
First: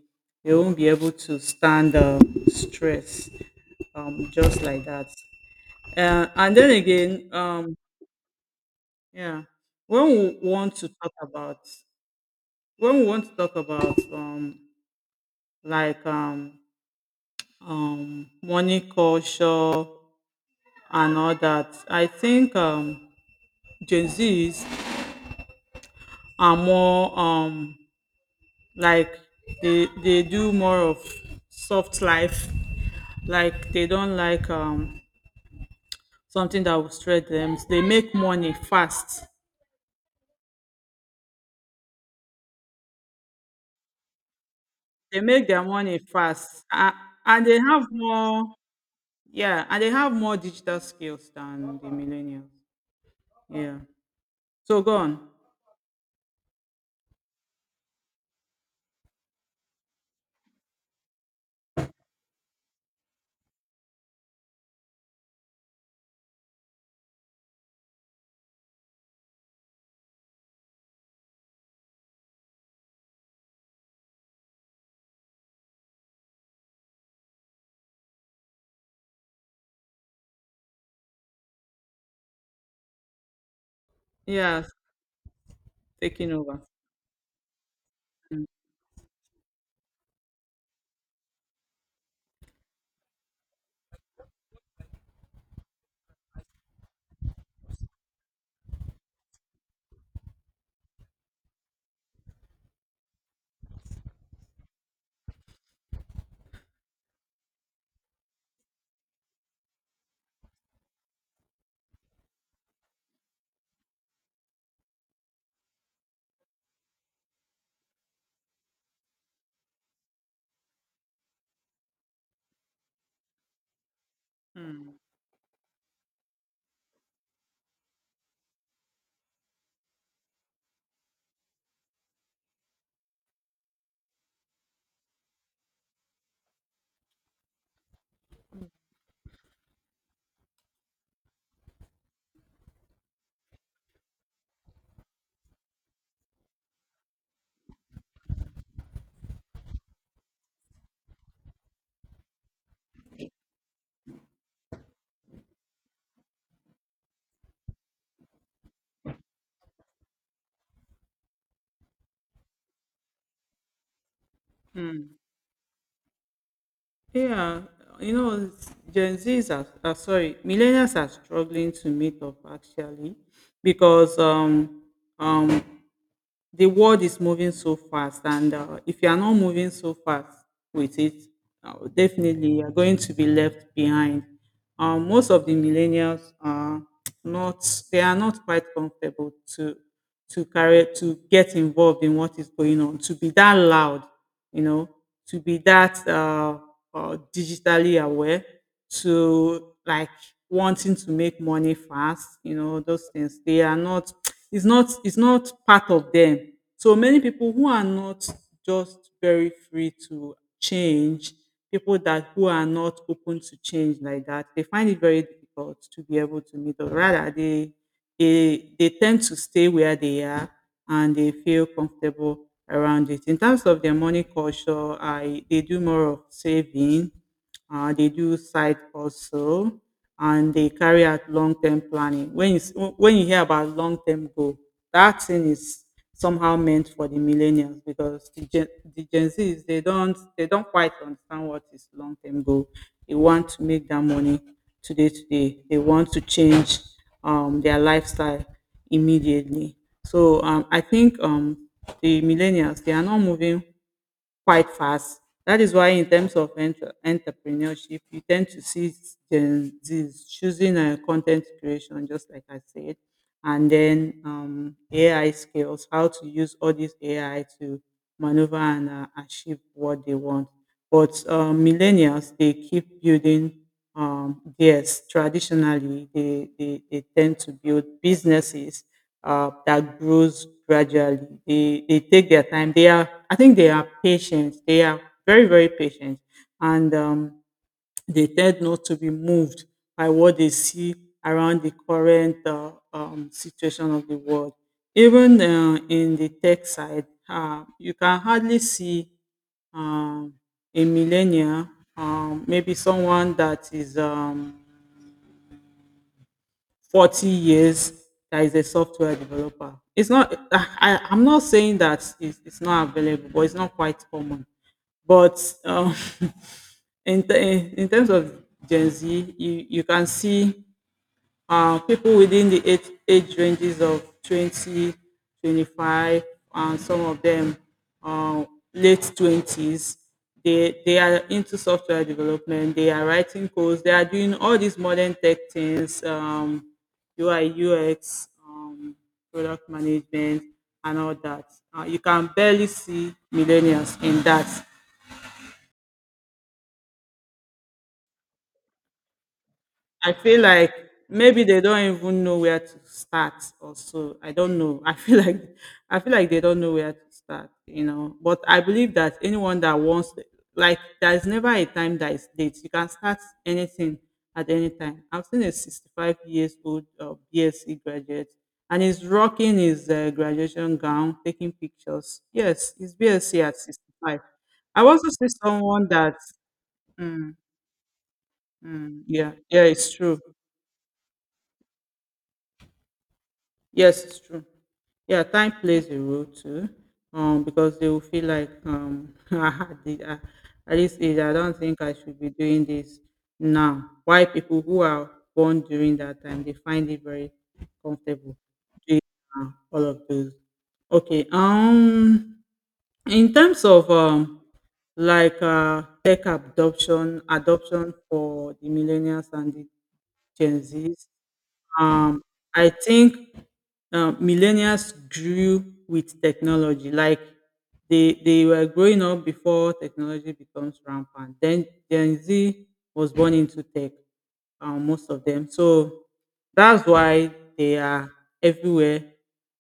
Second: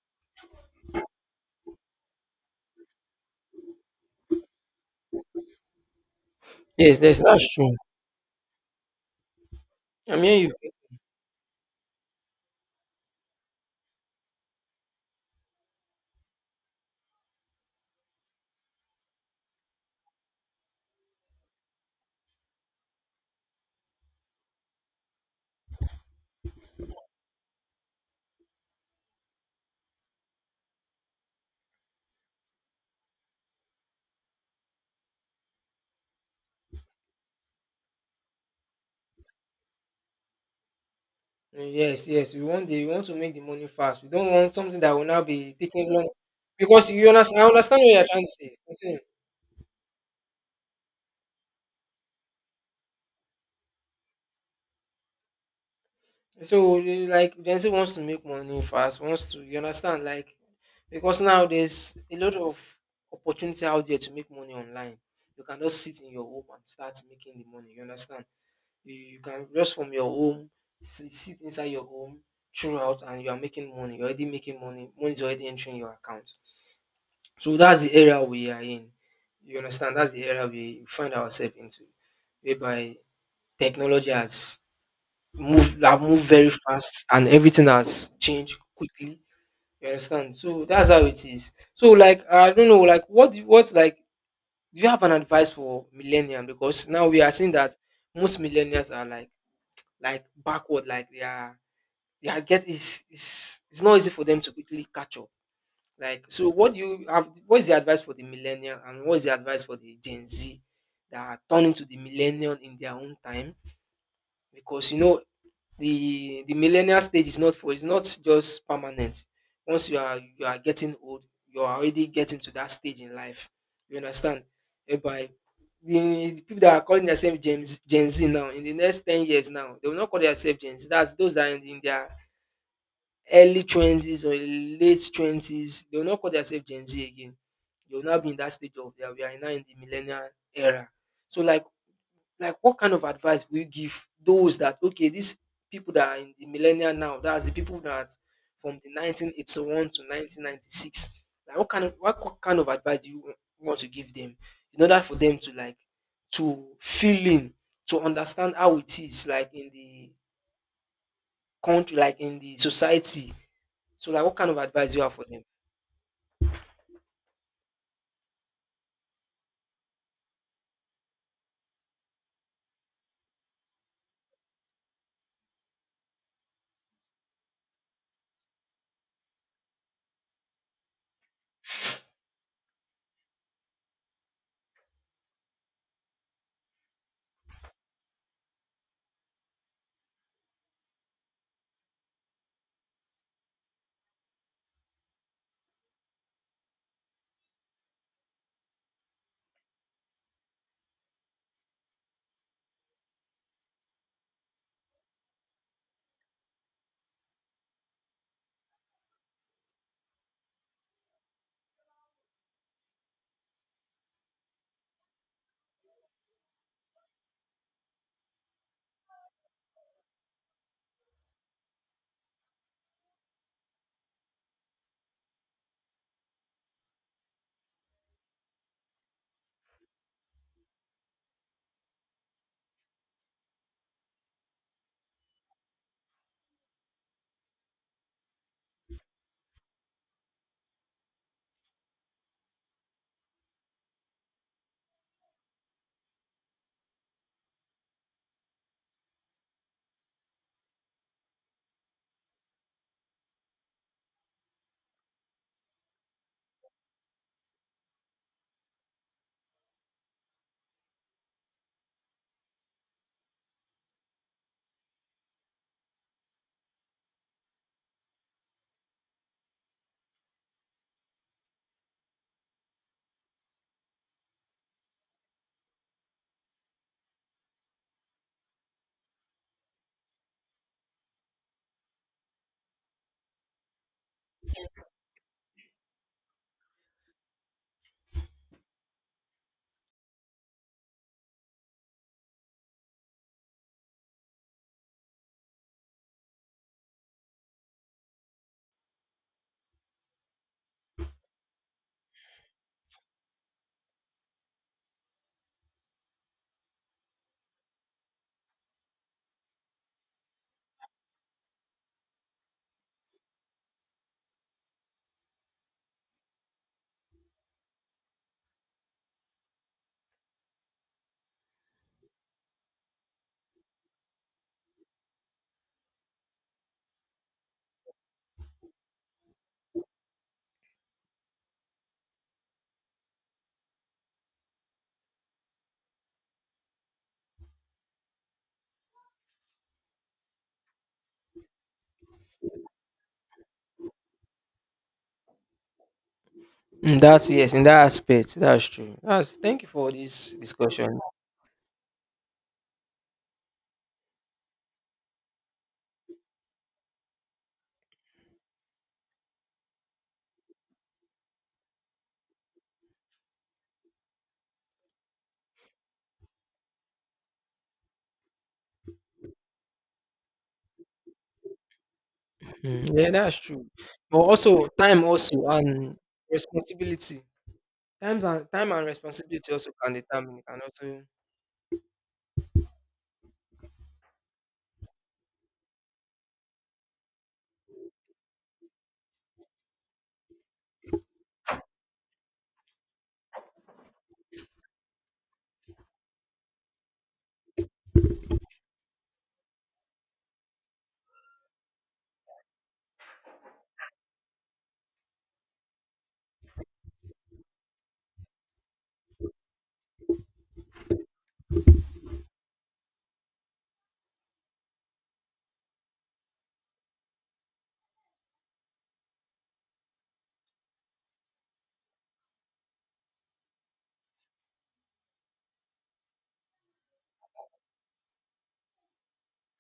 A: they won't be able to stand um, stress um, just like that. Uh, and then
B: Yes, yes,
A: again,
B: that's true.
A: um, yeah, when
B: I mean
A: we
B: you
A: want to talk about when we want to talk about um, like um, um, money culture and all that. I think um, Gen Zs are more um, like, they they do more of soft life. Like, they don't like um, something that will stress them. They make money fast.
B: Yes, yes, we want the, we want to make the money fast. We don't want something that will
A: They
B: now
A: make
B: be
A: their
B: taking
A: money
B: long
A: fast,
B: because
A: uh,
B: you understand, I
A: and they
B: understand what
A: have
B: you're trying to
A: more.
B: say. Continue.
A: Yeah, and they have more digital skills than the millennials. Yeah. So go on.
B: So you like, Gen Z wants to make money fast, wants to, you understand, like, because now there's a lot of opportunity out there to make money online. You can just sit in your home and start making the money, you understand. You, you can just from your home, sit, sit inside your home throughout, and you are making money. You're already making money. Money is already entering your account. So that's the area we are in. You understand? That's the area we find ourselves into, whereby technology has
A: Yeah,
B: moved, have moved
A: taking
B: very
A: over.
B: fast, and everything has changed quickly. You understand? So that's how it is. So like I don't know, like what do- what like do you have an advice for millennials? Because now we are seeing that most millennials are like like backward, like they are, they are get, it's it's it's not easy for them to quickly catch up. Like, so what do you have, what is the advice for the millennial and what is the advice for the Gen Z that are turning to the millennial in their own time? Because you know the the millennial stage is not for, it's not just permanent. Once you are, you are getting old, you are already getting to that stage in life, you understand, whereby the, the people that are calling themselves gen, gen z now, in the next ten years now they will not call themselves gen z. That's those that are in, in their early twenties or late twenties, they will not call themselves gen z again. They will now be in that stage of, yeah, we are now in the millennial era. So like like what kind of advice will you give those that, okay, these people that are in the millennia now, that's the people that from the nineteen eighty-one to nineteen ninety-six. Like what kind of, what co- kind of advice do you wa- want to give them in order for them to like to feel in, to understand how it is like in the country, like in the society. So like what kind of advice you have for them?
A: Yeah, you know, it's- Gen Zs are, are sorry, millennials are struggling to meet up actually because um um the world is moving so fast, and uh, if you are not moving so fast with it, uh, definitely you are going to be left behind. Um, most of the millennials are not, they are not quite comfortable to to carry to get involved in what is going on, to be that loud, you know, to be that uh, uh, digitally aware, to like wanting to make money fast. You know, those things, they are not, it's not it's not part of them. So many people who are not just very free to change, people that who are not open to change like that, they find it very difficult to be able to meet up. Rather, they they they tend to stay where they are and they feel comfortable around it. In terms of their money culture, I, they do more of saving, uh, they do side also, and they carry out long-term planning. When you s- when you hear about long-term goal, that thing is somehow meant for the millennials, because the Gen, the Gen Zs, they don't they don't quite understand what is long-term goal. They want to make that money today today. They want to change um, their lifestyle immediately. So um, I think um, the millennials, they are not moving quite fast. That is why, in terms of entre- entrepreneurship, you tend to see Gen Zs choosing uh, content creation, just like I said, and then um, A I skills, how to use all this A I to maneuver and uh, achieve what they want. But uh, millennials, they keep building um, theirs traditionally. They, they, they tend to build businesses uh, that grows gradually. They, they take their time. They are, I think they are patient. They are very, very patient. And um, they tend not to be moved by what they see around the current uh, um, situation of the world. Even uh, in the tech side, uh, you can hardly see um, a millennial, um, maybe someone that is um, forty years, that is a software developer. It's not, I, I- I'm not saying that it's, it's not available, but it's not quite common. But um, [laughs] in, t- in terms of Gen Z, you, you can see uh, people within the age, age ranges of twenty, twenty five, and some of them uh, late twenties. They, they are into software development, they are writing codes, they are doing all these modern tech things, um, U I, U X, um, product management, and all that. Uh, you can barely see millennials in that.
B: Mm, that's, yes, in that aspect, that's true. That's, thank you for
A: I
B: this
A: feel like
B: discussion.
A: maybe they don't even know where to start or so. I don't know. [laughs] I feel like I feel like they don't know where to start, you know. But I believe that anyone that wants, like, there's never a time that is late. You can start anything at any time. I've seen a sixty-five years old uh, BSc graduate, and he's rocking his uh, graduation gown, taking pictures. Yes, he's
B: Mm, yeah, that's
A: BSc at
B: true. But
A: sixty-five.
B: also
A: I
B: time
A: also see
B: also,
A: someone
B: and
A: that,
B: responsibility.
A: mm,
B: Times and time and
A: mm, yeah,
B: responsibility
A: yeah,
B: also can
A: it's true.
B: determine. Can also,
A: Yes, it's true. Yeah, time plays a role too, um, because they will feel like um, [laughs] I did, I, at this age, I don't think I should be doing this now. Why people who are born during that time, they find it very comfortable doing uh, all of those. Okay. Um, in terms of um, like uh, tech adoption, adoption for the millennials and the Gen Zs. Um, I think um, millennials grew with technology. Like, they they were growing up before technology becomes rampant. Then Gen Z was born into tech. Um, most of them. So that's why they are everywhere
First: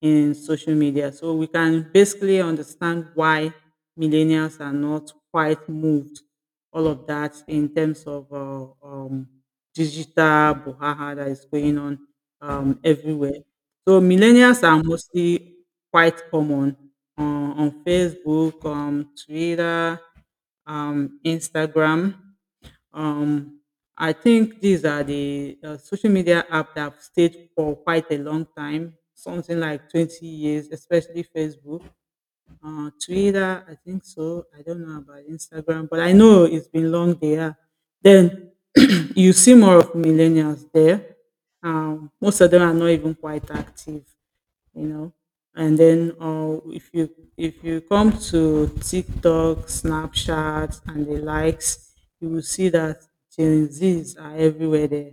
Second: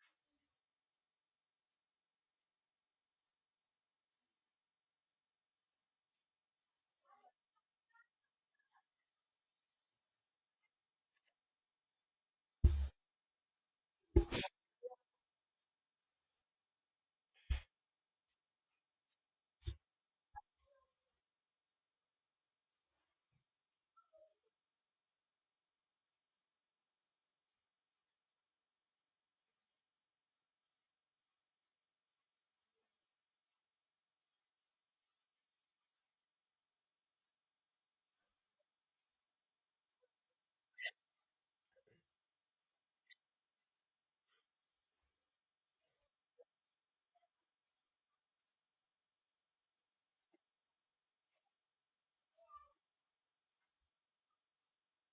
A: in social media. So we can basically understand why millennials are not quite moved all of that in terms of uh, um, digital bohaha that is going on um, everywhere. So millennials are mostly quite common on, on Facebook, um, Twitter, um, Instagram. Um, I think these are the uh, social media app that have stayed for quite a long time, something like twenty years, especially Facebook. Uh, Twitter, I think so. I don't know about Instagram, but I know it's been long there. Then [clears throat] you see more of millennials there. Um, most of them are not even quite active, you know. And then uh, if you if you come to TikTok, Snapchat, and the likes, you will see that Gen Zs are everywhere there.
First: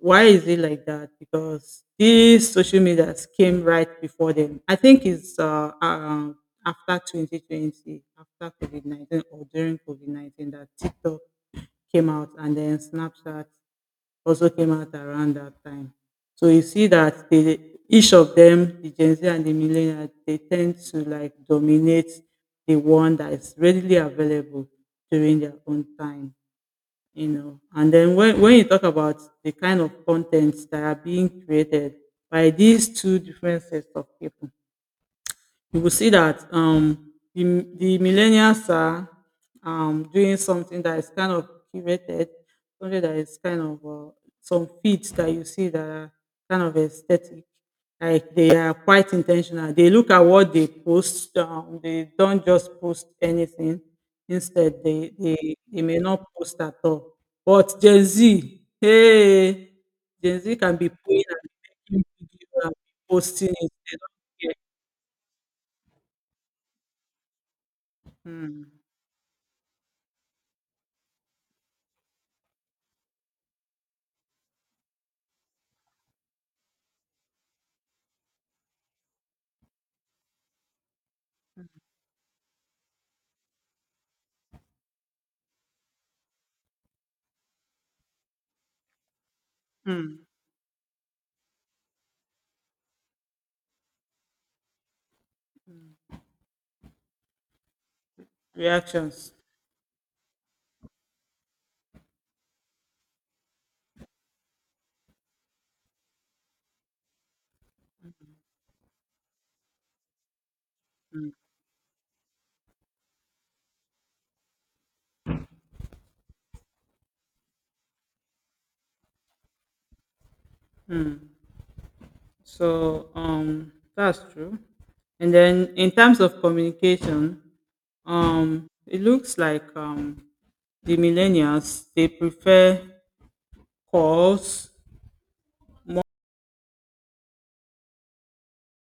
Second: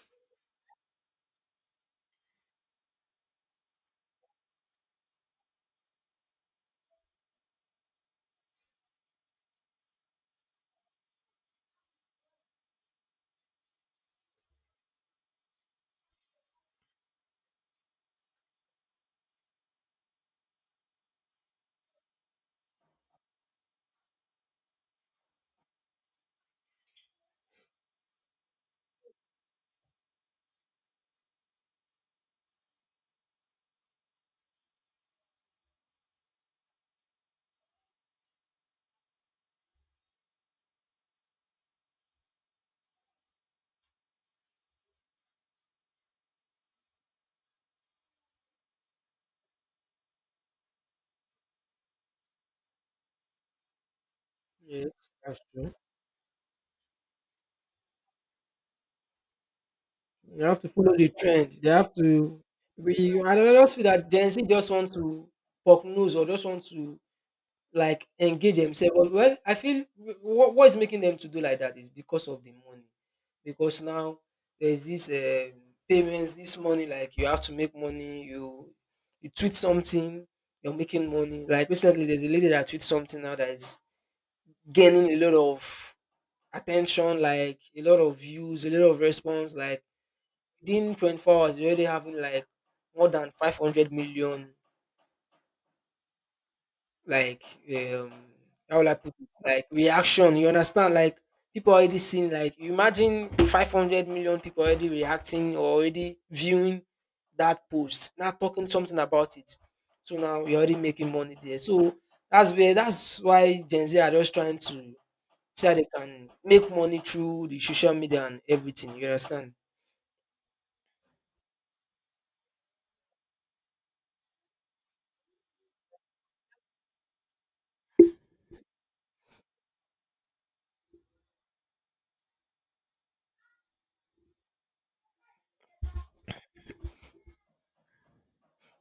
A: Why is it like that? Because these social medias came right before them. I think it's uh, um, after twenty twenty, after COVID nineteen or during COVID nineteen that TikTok came out, and then Snapchat also came out around that time. So you see that they, each of them, the Gen Z and the millennial, they tend to like dominate the one that is readily available during their own time, you know. And then when, when you talk about the kind of contents that are being created by these two different sets of people, you will see that um, the, the millennials are um, doing something that is kind of curated, something that is kind of uh, some feeds that you see that are kind of aesthetic. Like, they are quite intentional. They look at what they post. Um, they don't just post anything. Instead,
B: yes,
A: they,
B: that's
A: they
B: true.
A: they may not post at all. But Gen Z, hey, Gen
B: You
A: Z
B: have to
A: can be
B: follow the
A: playing and
B: trend. They have
A: making
B: to.
A: video and
B: We, I don't
A: posting it.
B: know, I just feel
A: They
B: that Gen
A: don't
B: Z
A: care.
B: just want to poke nose or just want to like engage
A: Hmm.
B: themselves. But well, I feel what, what is making them to do like that is because of the money. Because now there's this um, payments, this money. Like you have to make money. You you tweet something, you're making money. Like recently, there's a lady that tweets something now that is gaining a lot of attention, like a lot of views, a lot of response. Like
A: Hmm,
B: within twenty-four hours, you're already having like more than five hundred million like um how will I put it?
A: reactions.
B: Like reaction, you understand? Like people already seen. Like imagine five hundred million people already reacting or already viewing that post, now talking something about it. So now you're already making money there. So that's where, that's why Gen Z are just trying to see how they can make money through the social media and everything. You understand?
A: So um that's true. And then in terms of communication, um it looks like um the millennials, they prefer calls.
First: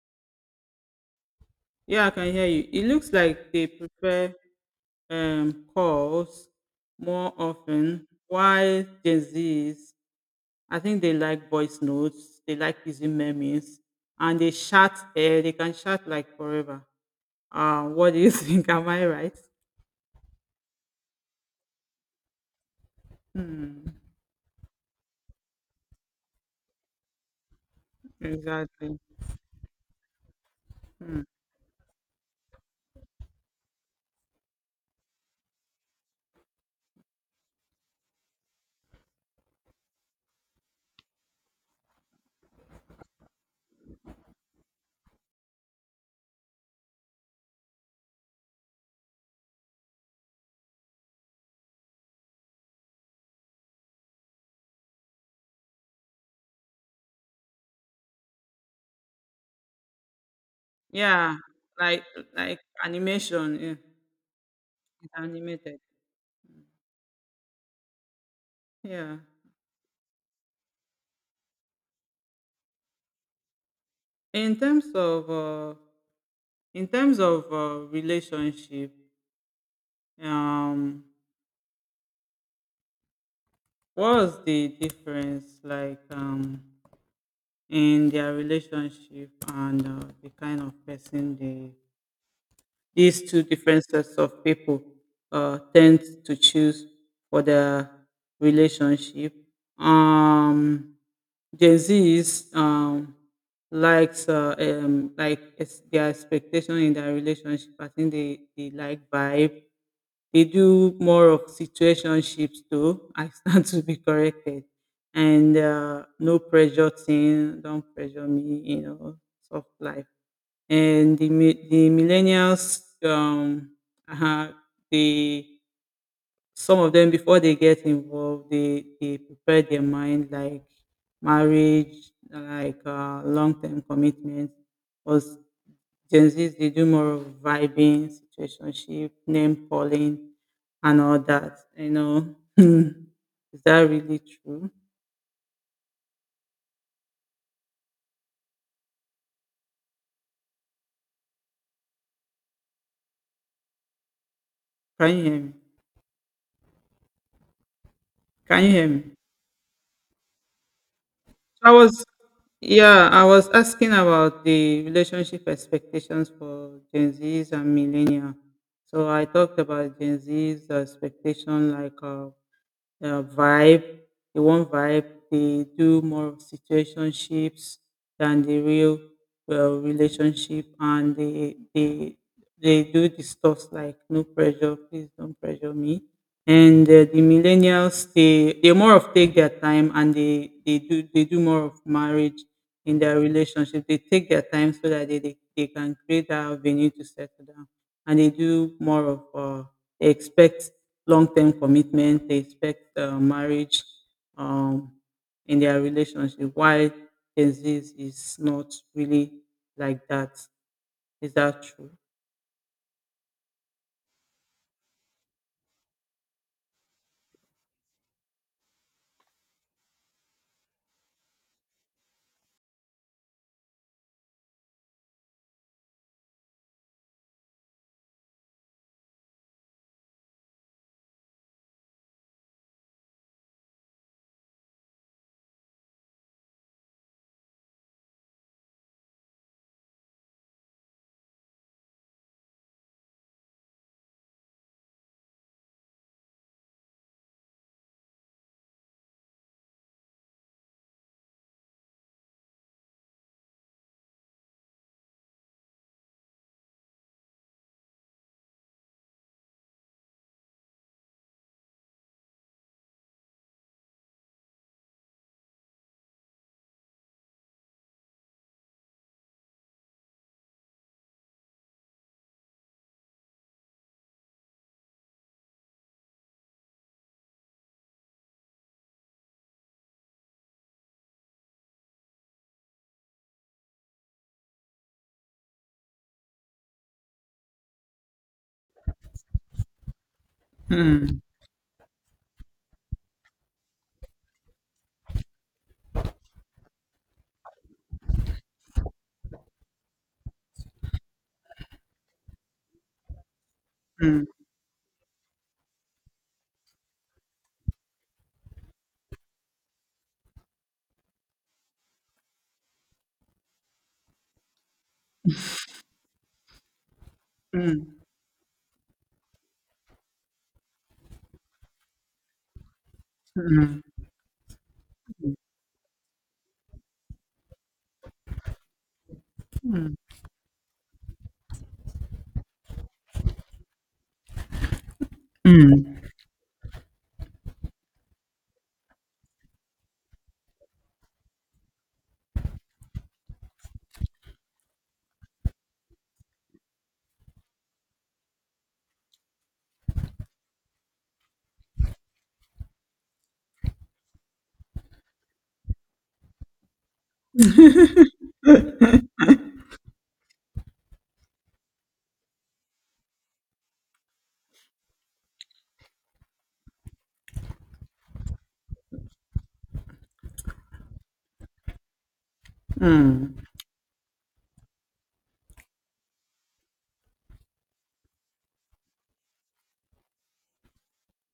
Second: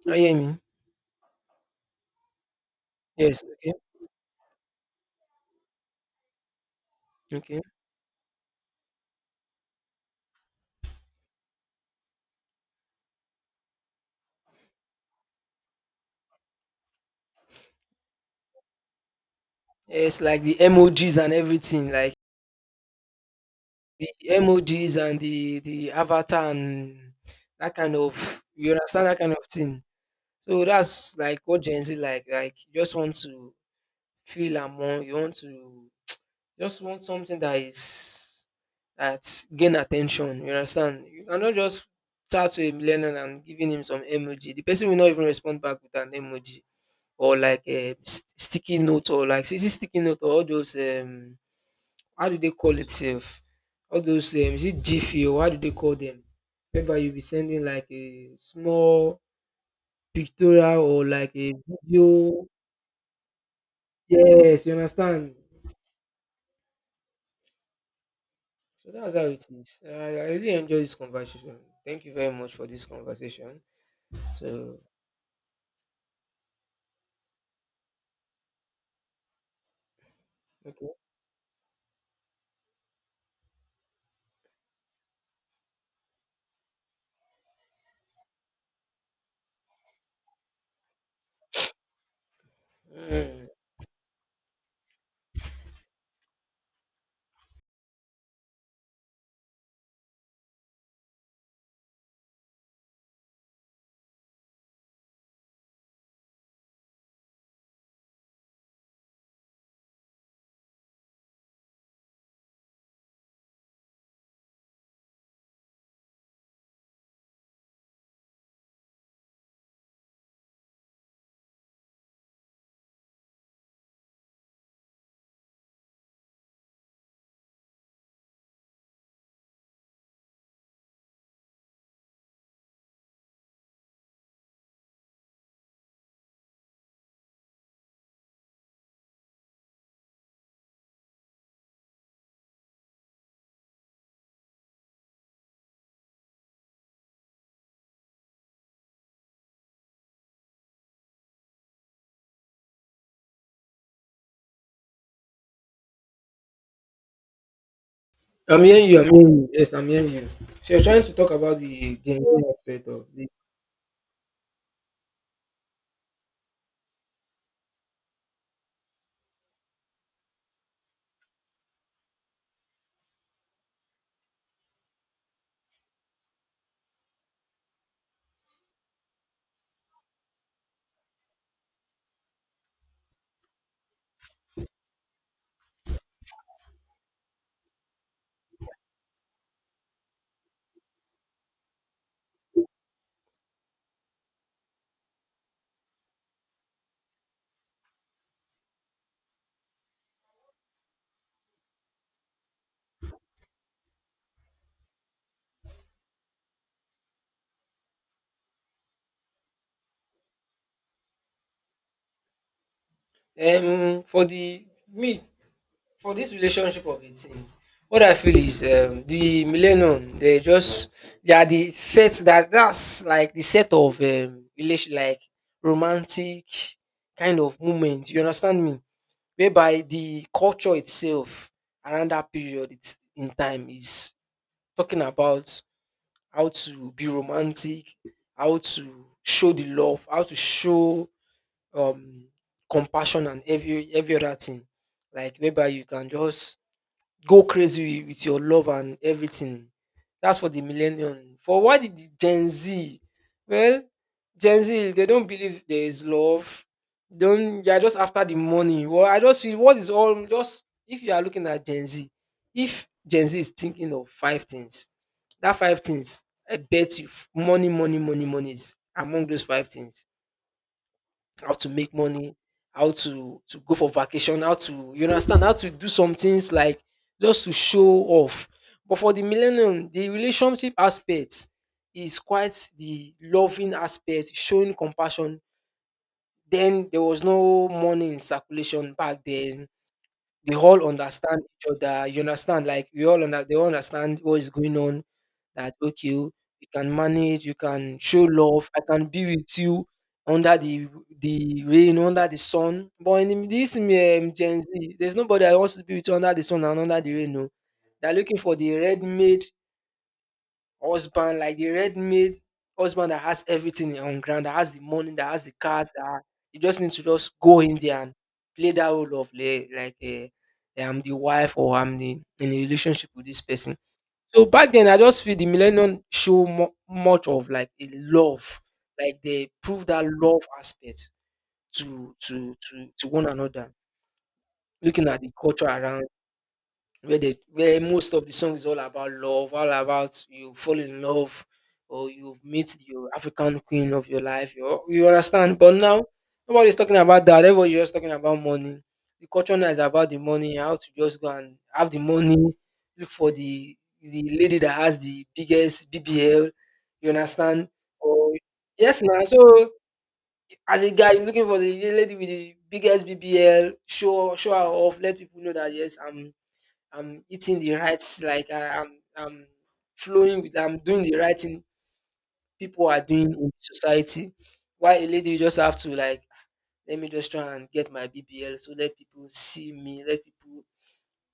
B: I hear me?
A: Yeah, I can hear you. It looks
B: Yes,
A: like they
B: okay,
A: prefer um calls more
B: okay.
A: often, while Gen Z's, I think they like voice notes, they like using memes, and they chat, uh, they can chat like forever. Uh, what do you [laughs] think? Am I right?
B: Yes, like the emojis and everything. Like the emojis and the the avatar and that kind of, you
A: Exactly.
B: understand, that kind of thing. So that's like what Gen Z like. Like you just want to feel among, you want to just want something that is that gain attention. You understand? You cannot just chat to a millennial and giving him some emoji. The person will not even respond back with an emoji or like a st- sticky note, or like, is it sticky note or all those um how do they call it self? All those um, is it G F E or how do they call them? Whereby you'll be sending like a small pictorial or like
A: Yeah,
B: a
A: like
B: video.
A: like animation. Yeah,
B: Yes, you
A: it's
B: understand.
A: animated.
B: So that's
A: Yeah.
B: how it is. I, I really enjoy this conversation. Thank you very much for this conversation.
A: In
B: So
A: terms of uh, in terms of uh, relationship,
B: okay.
A: um, what was the difference like um in their relationship, and uh, the kind of person they, these two
B: Mm.
A: different sets of people uh, tend to choose for their relationship. Um, Gen Z is um, likes uh, um, like ex- their expectation in their relationship. I think they, they like vibe. They do more of situationships too. I stand [laughs] to be corrected. And uh, No pressure thing, don't pressure me, you know, soft life and the mi the millennials, um, uh-huh, they, some of them before they get involved, they they prepare their mind like marriage, like uh, long-term commitment. Because Gen Zs, they do more of vibing, situationship, name calling, and all that. You know, [laughs] is that really true? Can you hear me?
B: I'm
A: Can you hear
B: hearing you.
A: me?
B: I'm hearing you. Yes, I'm hearing you. So you're trying to talk about
A: So I
B: the
A: was,
B: Gen Z aspect of
A: yeah, I
B: the,
A: was asking about the relationship expectations for Gen Zs and millennial. So I talked about Gen Zs expectation, like uh, uh, vibe. They want vibe. They do more of situationships than the real uh, relationship, and they they they do discuss like no pressure, please don't pressure me. And uh, The millennials, they they more of take their time, and they they do they do more of marriage in their relationship. They take their time so that they they, they can create that avenue to settle down, and they do more of uh, they expect long-term commitment. They expect uh, marriage um, in their relationship. Why Gen Z is not really like that? Is that true?
B: um for the me, for this relationship of eighteen, what I feel is, um, the millennium, they just, they are the set that, that's like the set of um, relation, like romantic kind of moments, you understand me, whereby the culture itself around that period, it's in time, is talking about how to be romantic, how to show the love, how to show um compassion and every every other thing, like whereby you can just go crazy with your love and everything. That's for the millennium. For why did the Gen Z? Well, Gen Z they don't believe there is love. Don't, they are just after the money. Well, I just feel what is all just, if you are looking at Gen Z, if Gen Z is thinking of five things, that five things, I bet you, f- money, money, money, money is among those five things. How to make money, how to to go for vacation, how to, you understand, how to do some things, like just to show off. But for the millennium, the relationship aspect is quite the loving aspect, showing compassion. Then there was no money in circulation back then. We all understand each other. You understand? Like we all under, they all understand what is going on. That okay, you can manage, you can show love. I can be with you under the the rain, under the sun. But in this um,
A: Mm,
B: um, Gen Z, there's nobody that wants to be with you under the sun and under the rain. No, they're looking for the red made husband, like the red-made husband that has everything on ground, that has the money, that has the cars, that you just need to just go in there and play that role of like, like eh, eh, I'm the wife, or I'm the, in a relationship with this person. So back then, I just feel the millennium show mo- much of like a love, like they prove that love aspect to to to to one another. Looking at the culture around, where they, where most of the song is all about love, all about you fall in love, or you've met your African queen of your life. You, you understand? But now nobody's talking about that. Everybody's just talking about money. The culture now is about the money, how to just go and have the money, look for the the lady that has the biggest B B L. You understand? Or yes now. So as a guy, you're looking for the lady with the biggest B B L, show show her off, let people know that, yes, I'm I'm eating the right, like I, I'm, I'm flowing with, I'm doing the right thing people are doing
A: mm,
B: in society. While a lady, you just have to like, "Ah, let me just try and get my B B L, so let people see me, let people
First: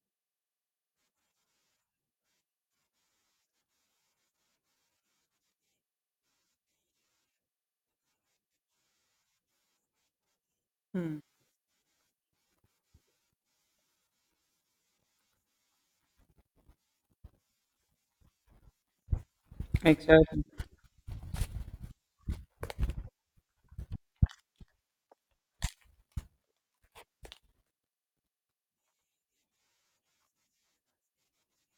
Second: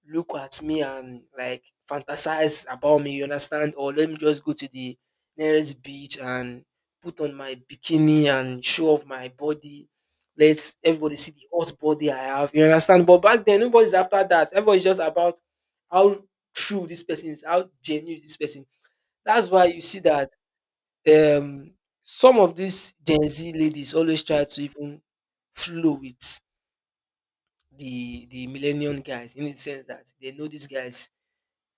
B: look at me and like fantasize about me, you understand? Or let me just go to the nearest beach and put on my bikini and show off my body. Let everybody
A: mm,
B: see the hot body I have. You understand? But back then nobody's after that. Everybody's just about how true this person is, how genuine is this person. That's why you see that
A: exactly.
B: um some of these Gen Z ladies always try to even flow with the the millennium guys in the sense that they know these guys,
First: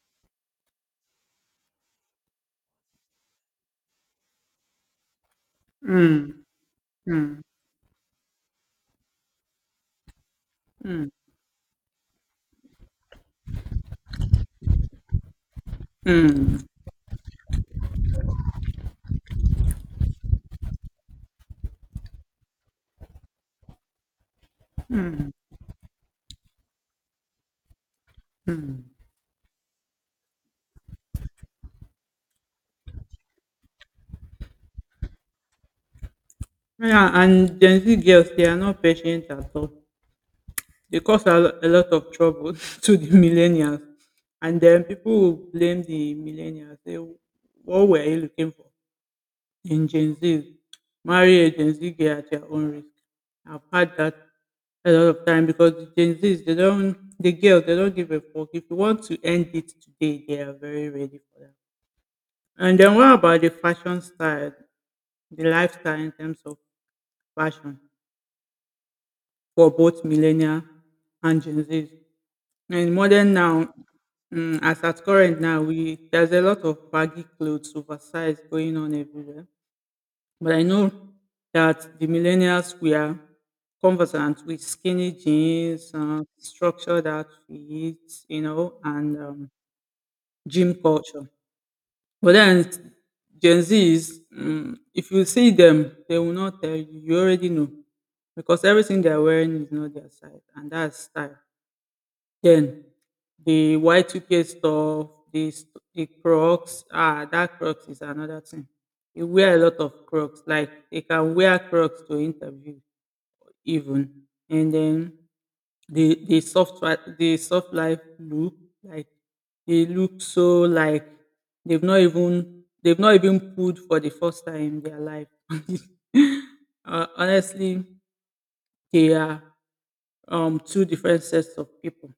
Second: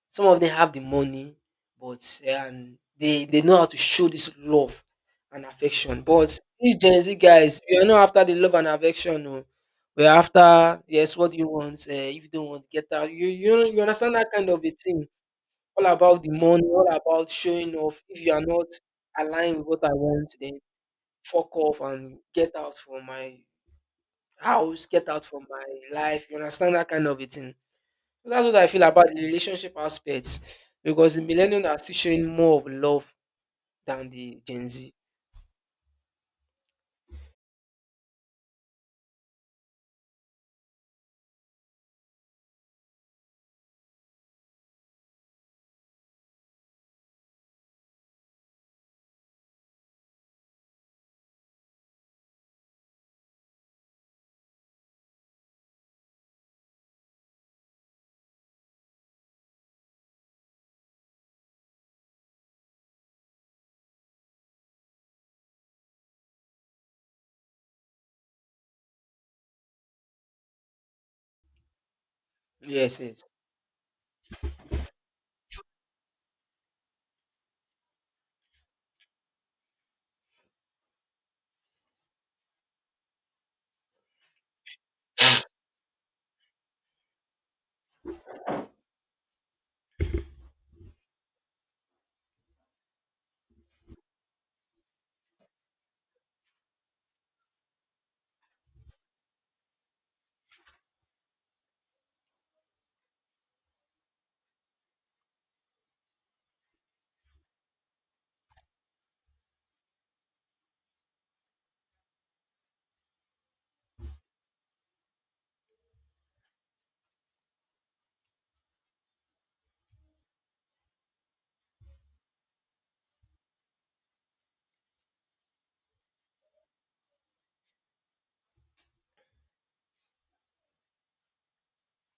B: some of them have the money, but eh, and they they know how to show this love and affection. But
A: Mm,
B: these Gen Z
A: mm,
B: guys, we are not after the love and affection. No, we're after,
A: mm,
B: yes, what do you want? Uh, if you don't want, get out. You you you understand that kind of a thing. All about the money,
A: mm.
B: all about showing off. If you are not aligned with what I want, then fuck off and get out from my house, get out from my life. You understand that kind of a thing. So, that's what I feel about the relationship aspects because the millennials are still showing more of love than the Gen Z.
A: Yeah, and Gen Z girls, they are not patient at all. They cause a, lo- a lot of trouble [laughs] to the millennials. And then people will blame the millennials. Say, what were you looking for in Gen Zs? Marry a Gen Z girl at your own risk. I've had that a lot of time because the Gen Zs they don't the girls they don't give a fuck. If you want to end it today, they are very ready for that. And then what about the fashion style, the lifestyle in terms of fashion for both millennial and Gen Zs? And
B: Yes, yes.
A: modern now, mm, as at current now, we there's a lot of baggy clothes, oversized going on everywhere. But I know that the millennials were conversant with skinny jeans, uh, structured outfits, you know, and um, gym culture. But then Gen Zs, mm, if you see them, they will not tell you. You already know because everything they're wearing is not their size, and that's style. Then the Y two K stuff, the s- the Crocs. Ah, that Crocs is another thing. They wear a lot of Crocs. Like they can wear Crocs to interview even, and then the the soft wi- the soft life look like they look so like they've not even they've not even pulled for the first time in their life. [laughs] Uh, honestly, they are um, two different sets of people.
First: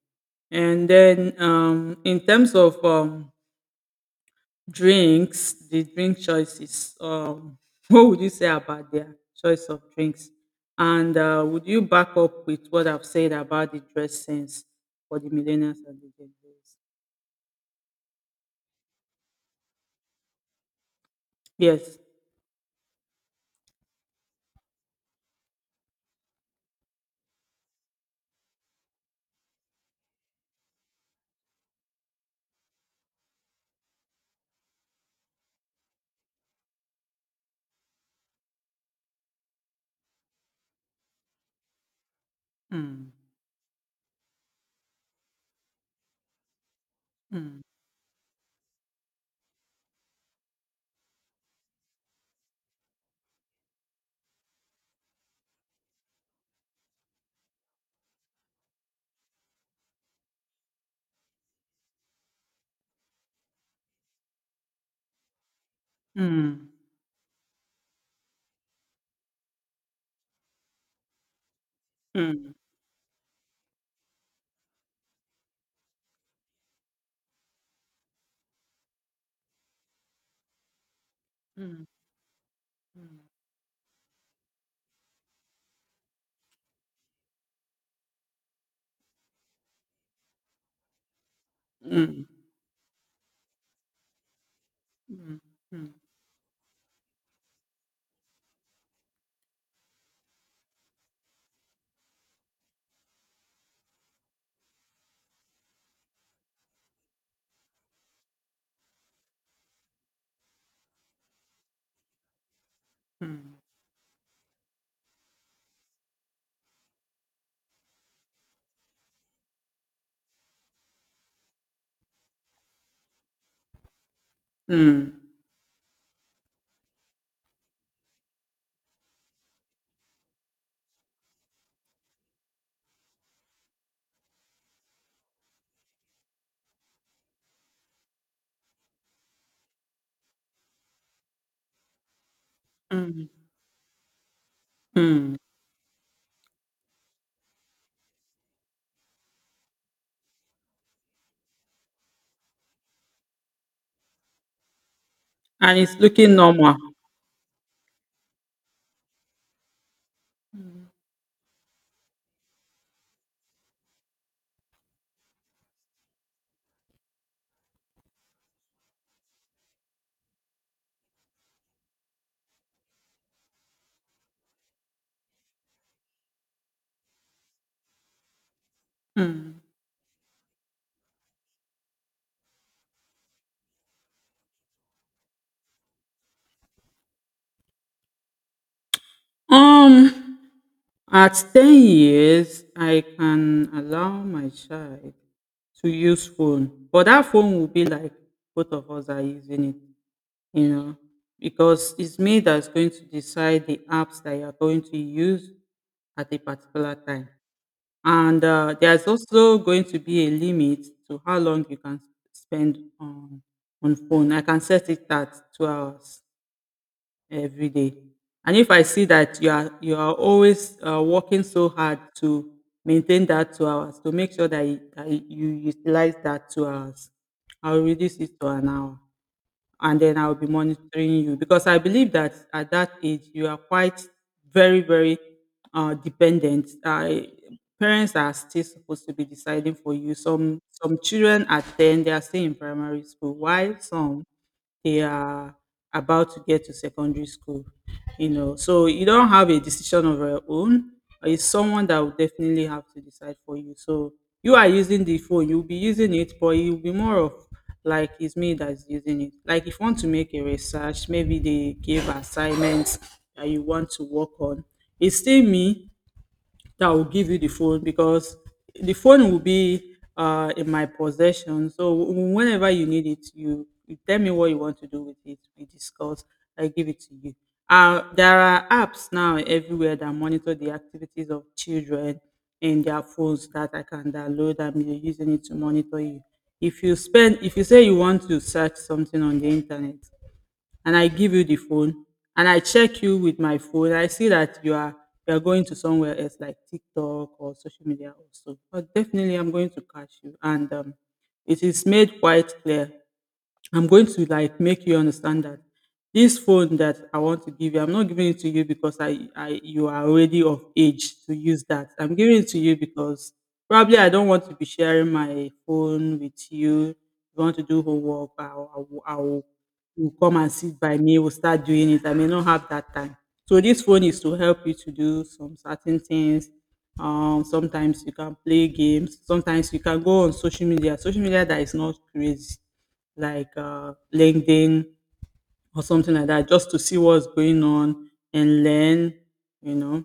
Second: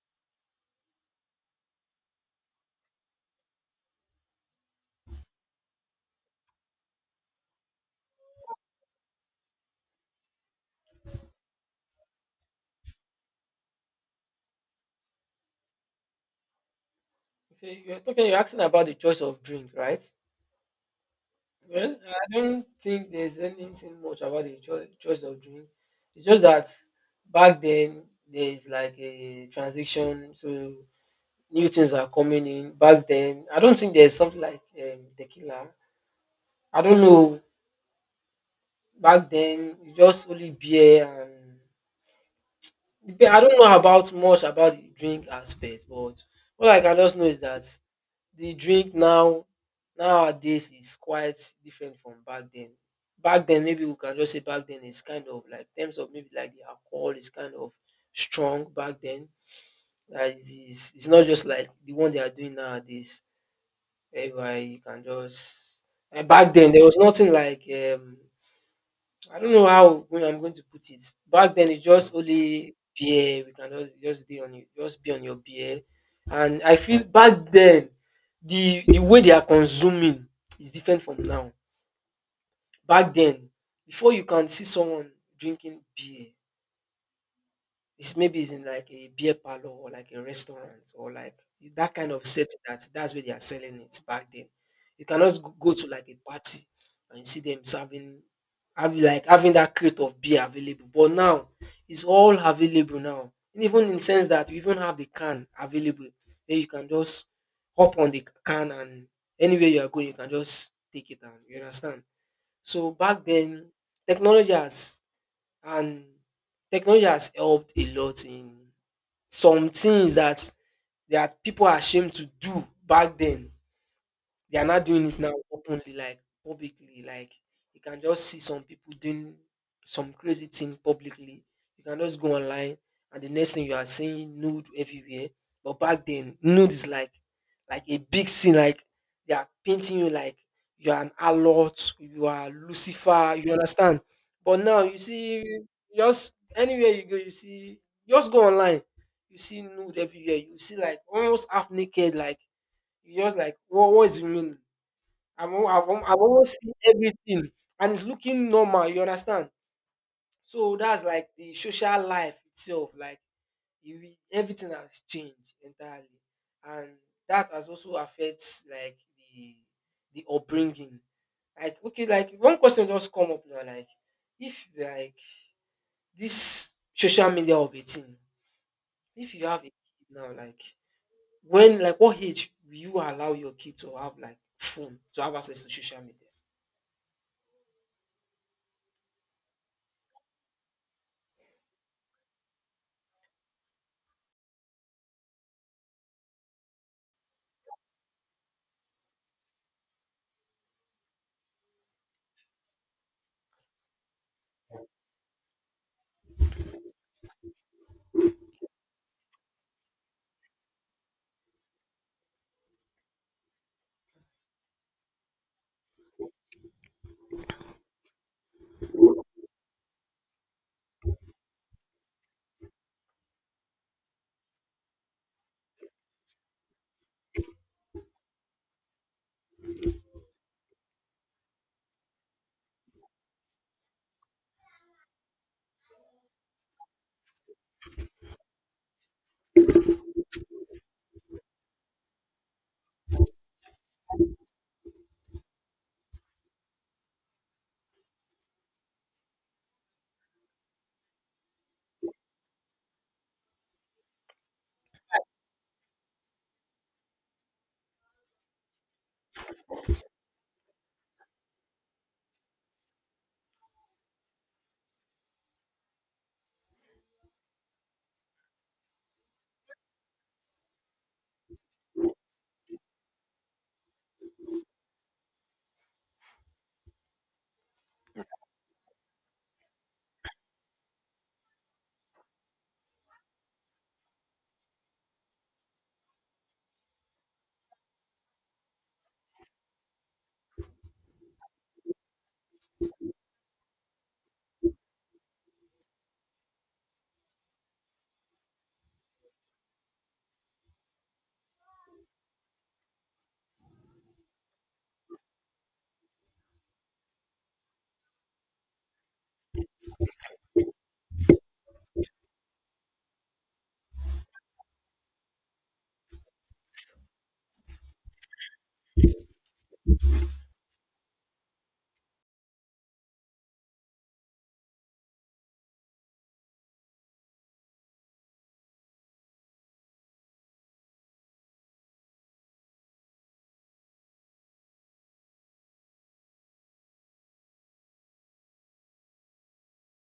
A: And then um, in terms of um, drinks, the drink choices, um, [laughs] what would you say about their choice of drinks? And uh, would you back up with what I've said about the dress sense for the millennials and the Gen Zs?
B: So you're talking, you're asking about the choice of drink, right? Well,
A: Yes.
B: I don't think there's anything much about the cho- choice of drink. It's just that back then there's like a transition, so new things are coming in. Back then, I don't think there's something like um, tequila. I don't know. Back then, it's just only beer.
A: Mm,
B: Dep- I don't know about much about the drink aspect, but what I can just know is
A: mm,
B: that the drink now nowadays is quite different from back then. Back then, maybe we can just say back then is kind of like in terms of maybe like the alcohol is kind of strong back then. Like it's, it's not just like the one they are doing nowadays. Whereby you can just and back
A: mm,
B: then there was nothing like um I don't know how go- I'm going to put it. Back then, it's just only beer. We can just just be on you, just be on your beer. And I feel back then, the the way they are consuming is different from now. Back then, before you can see someone drinking beer, it's maybe it's in like a beer parlor or like a restaurant or like
A: Mm,
B: that kind of
A: mm,
B: setting that that's where they are selling it back then. You cannot
A: mm,
B: go go to like a party and you see them serving having like having that crate of beer available. But now it's all available now. Even in sense that you even have the can available where you can just hop on the can and anywhere you are going you can just take it and you understand. So back
A: mm, mm,
B: then technology has and technology has helped a lot in some things that that people are ashamed to do back then. They are not doing it
A: mm,
B: now openly, like publicly. Like you can just see some people doing some crazy thing publicly. You can just go online, and the next thing you are seeing nude everywhere. But back then, nude is like like a big scene. Like they are painting you like you are an alert, you are
A: mm,
B: Lucifer.
A: mm,
B: You understand? But now you
A: mm.
B: see just anywhere you go, you see just go online. You see nude everywhere. You see like almost half naked, like you just like what what is the meaning? I've, al-
A: And
B: I've,
A: it's
B: al- I've
A: looking
B: almost seen
A: normal.
B: everything and it's looking normal, you understand? So
A: mm,
B: that's like the social life itself, like you, re- everything has changed entirely. And that has also affects like the, the upbringing. Like, okay, like one question just come up now, like if like this social media of a thing, if you have
A: mm.
B: a kid now, like when like what age will you allow your kid to have like phone to have access to social media?
A: Um. At ten years, I can allow my child to use phone, but that phone will be like both of us are using it, you know, because it's me that's going to decide the apps that you're going to use at a particular time. And uh, There's also going to be a limit to how long you can spend on on phone. I can set it at two hours every day. And if I see that you are you are always uh, working so hard to maintain that two hours, to make sure that you, that you utilize that two hours, I'll reduce it to an hour, and then I'll be monitoring you because I believe that at that age you are quite very very uh, dependent. I, parents are still supposed to be deciding for you. Some some children at ten they are still in primary school, while some they are about to get to secondary school. You know, so you don't have a decision of your own. It's someone that will definitely have to decide for you. So you are using the phone, you'll be using it, but you'll be more of like it's me that's using it. Like if you want to make a research, maybe they give assignments that you want to work on. It's still me that will give you the phone because the phone will be uh, in my possession. So w- whenever you need it, you, you tell me what you want to do with it. We discuss. I give it to you. Uh, there are apps now everywhere that monitor the activities of children in their phones that I can download and be using it to monitor you. If you spend, if you say you want to search something on the internet, and I give you the phone, and I check you with my phone. I see that you are you are going to somewhere else like TikTok or social media also. But definitely I'm going to catch you, and um, it is made quite clear. I'm going to like make you understand that. This phone that I want to give you, I'm not giving it to you because I, I you are already of age to use that. I'm giving it to you because probably I don't want to be sharing my phone with you. If you want to do homework, I'll, I'll, I'll, you come and sit by me, we'll start doing it. I may not have that time. So this phone is to help you to do some certain things. Um, sometimes you can play games. Sometimes you can go on social media. Social media that is not crazy, like uh, LinkedIn or something like that, just to see what's going on and learn, you know.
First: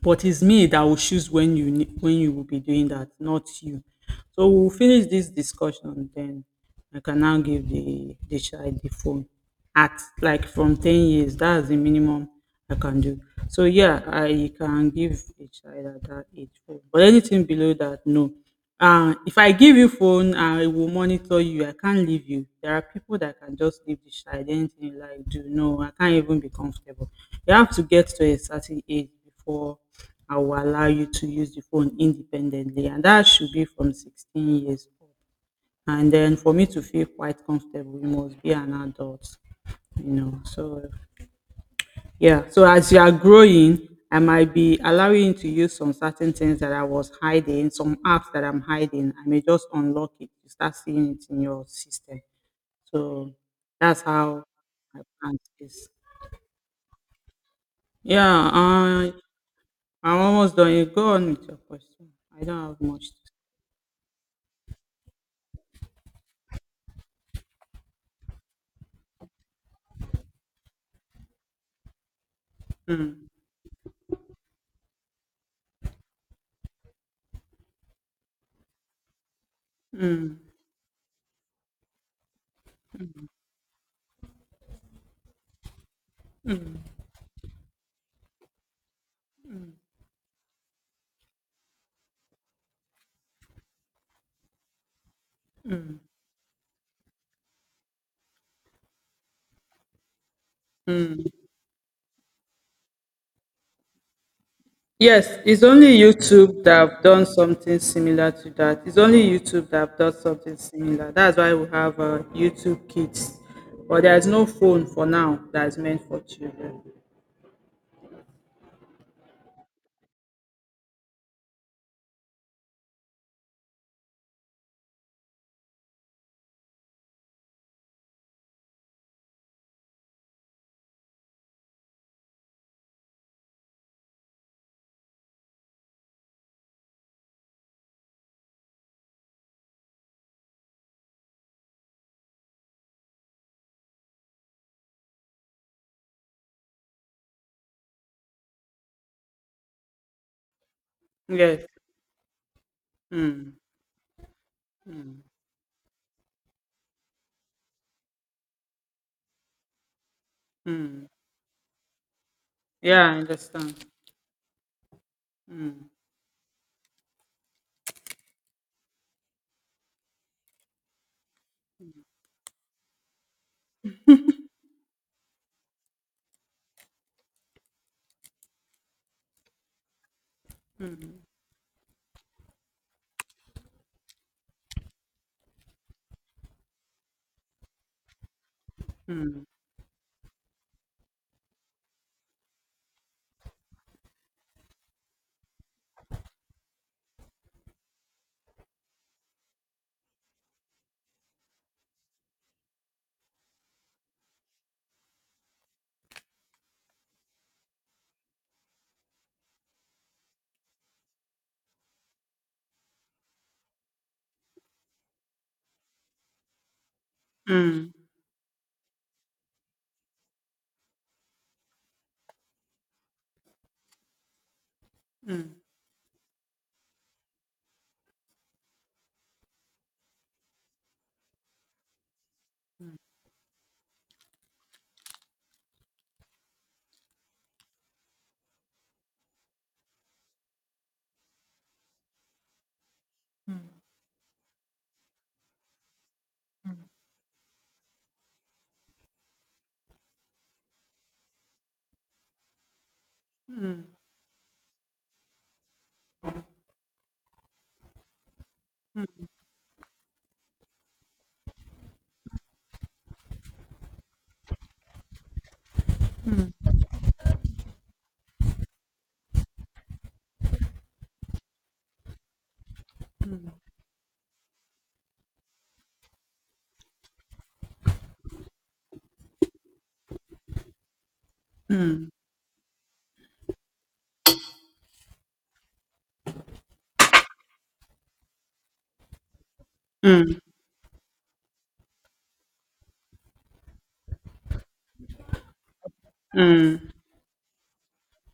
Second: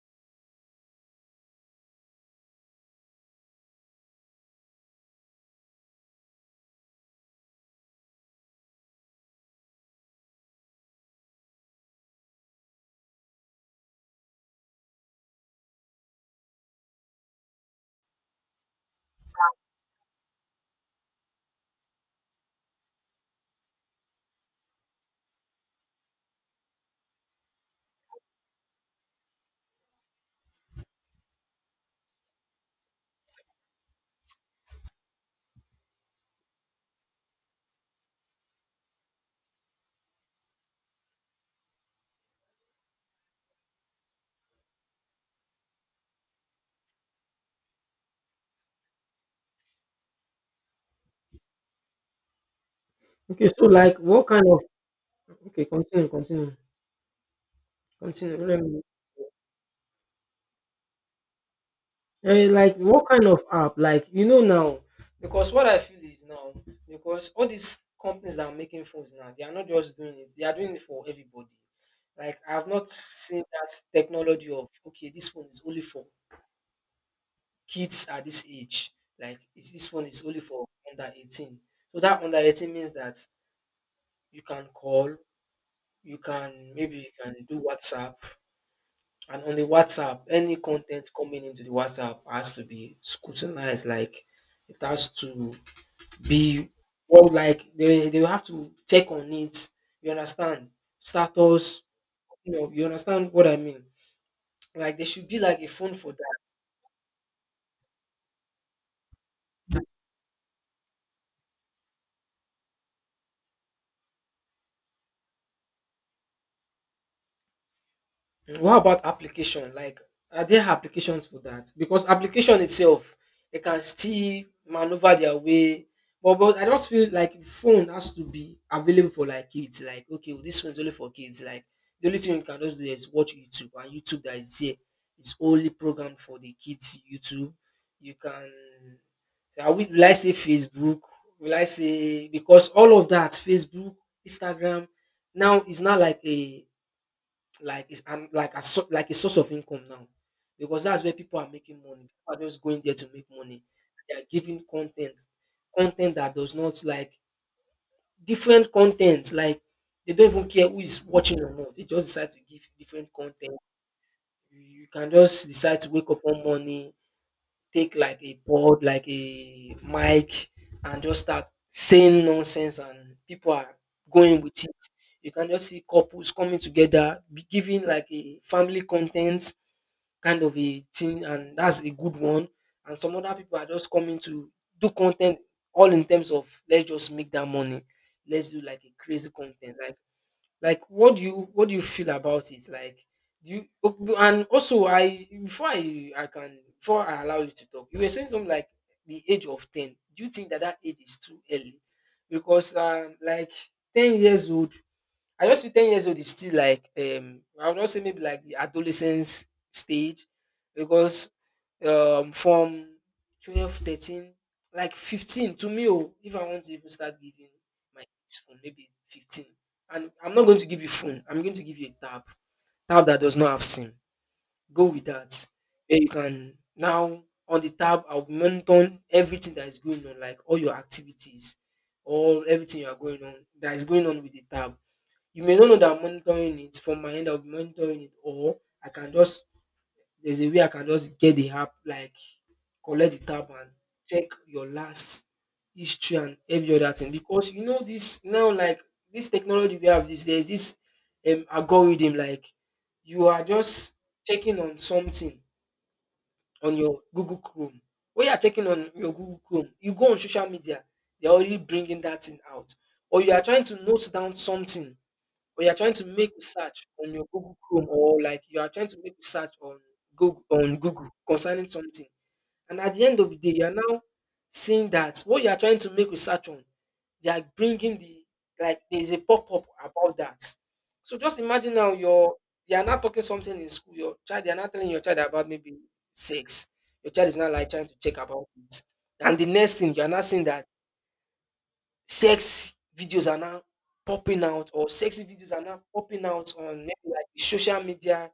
A: But it's me that will choose when you ne- when you will be doing that, not you. So we'll finish this discussion, then I can now give the the child the phone at like from ten years. That's the minimum I can do. So yeah, I can give a child at that age phone, but anything below that, no. Uh, if I give you phone, I will monitor you. I can't leave you. There are people that can just leave the child. Anything you like, do, no. I can't even be comfortable. You have to get to a certain age before I will allow you to use the phone independently, and that should be from sixteen years old. And then for me to feel quite comfortable, you must be an adult. You know, so yeah. So as you are growing, I might be allowing you to use some certain things that I was hiding, some apps that I'm hiding. I may just unlock it. You start seeing it in your system. So
B: Okay, so like
A: that's
B: what kind
A: how
B: of
A: my plan
B: okay,
A: is.
B: continue, continue, continue.
A: Yeah,
B: Let me
A: I I'm almost done. You go on with your question. I
B: eh,
A: don't
B: like
A: have
B: what
A: much to say.
B: kind of app? Like you know now, because what I feel is now because all these companies that are making phones now, they are not just doing it; they are doing it for everybody. Like I've not
A: Hmm.
B: seen that technology of okay, this phone is only for kids at this age. Like is this phone is only for under eighteen. So that under eighteen means that you can call, you can maybe you can do WhatsApp, and on the WhatsApp, any content coming into the WhatsApp has to be scrutinized. Like it has to be well, like they they will have to check on it. You understand? Status, you know, you understand what I mean. Like there
A: Yes,
B: should be like
A: it's
B: a phone
A: only
B: for that.
A: YouTube that have done something similar to that. It's only YouTube that have done something similar. That's why we have uh, YouTube Kids, but there is no phone for now that is meant for children.
B: What about application? Like, are there applications for that? Because application itself, they can still maneuver their way. But, but I just feel like phone has to be available for like kids. Like, okay, well, this one's only for kids. Like, the only thing you can just do is watch YouTube, and YouTube that is there is only programmed for the kids. YouTube, you can. I will, will I say Facebook? Will I say because all of that, Facebook, Instagram, now it's not like a like it's and like a so, like a source of income now because that's where people are
A: Yes.
B: making money people are just going there to make
A: Hmm.
B: money they are giving content content that does not like different content like they don't even care who is watching or not they just decide to give different
A: Yeah, I
B: content
A: understand.
B: you you can just decide to wake up one morning take like a board, like a mic, and just start saying nonsense, and people are going with it. You can just see couples coming together, be giving like a family content kind of a thing, and that's a good one. And some other people are just coming to do content all in terms of let's just make that money. Let's do like a crazy content. Like like what do you what do you feel about it like do you ok- and also I before I I can before I allow you to talk you were saying something like the age of ten, do you think that that age is too early because um like ten years old. I just feel ten years old is still like um I would not say maybe like the adolescence stage because um from twelve, thirteen, like fifteen to me. Oh, if I want to even start giving my kids phone maybe fifteen, and I'm not going to give you phone, I'm going to give you a tab, tab that does not have sim, go with that, where you can now on the tab I'll be monitoring everything that is going on like all your activities all everything you are going on that is going on with the tab. You may not know that I'm monitoring it from my end. I'll be monitoring it, or I can just there's a way I can just get the app, like collect the tab and check your last history and every other thing. Because you know this now, like this technology we have, this there's this um algorithm like you are just checking on something on your Google Chrome. When you are checking on your Google Chrome, you go on social media, they're already bringing that thing out. Or you are trying to note down something or you're trying to make research on your Google Chrome or like you are trying to make research on Google on Google concerning something. And at the end of the day, you are now seeing that what you are trying to make research on, they are bringing the like there's a pop up about that. So just imagine now you're they are not talking something in school. Your child they are not telling your child about maybe sex. Your child is not like trying to check about it. And the next thing you are not seeing that sex videos are now popping out or sexy videos are now popping out on maybe like social media.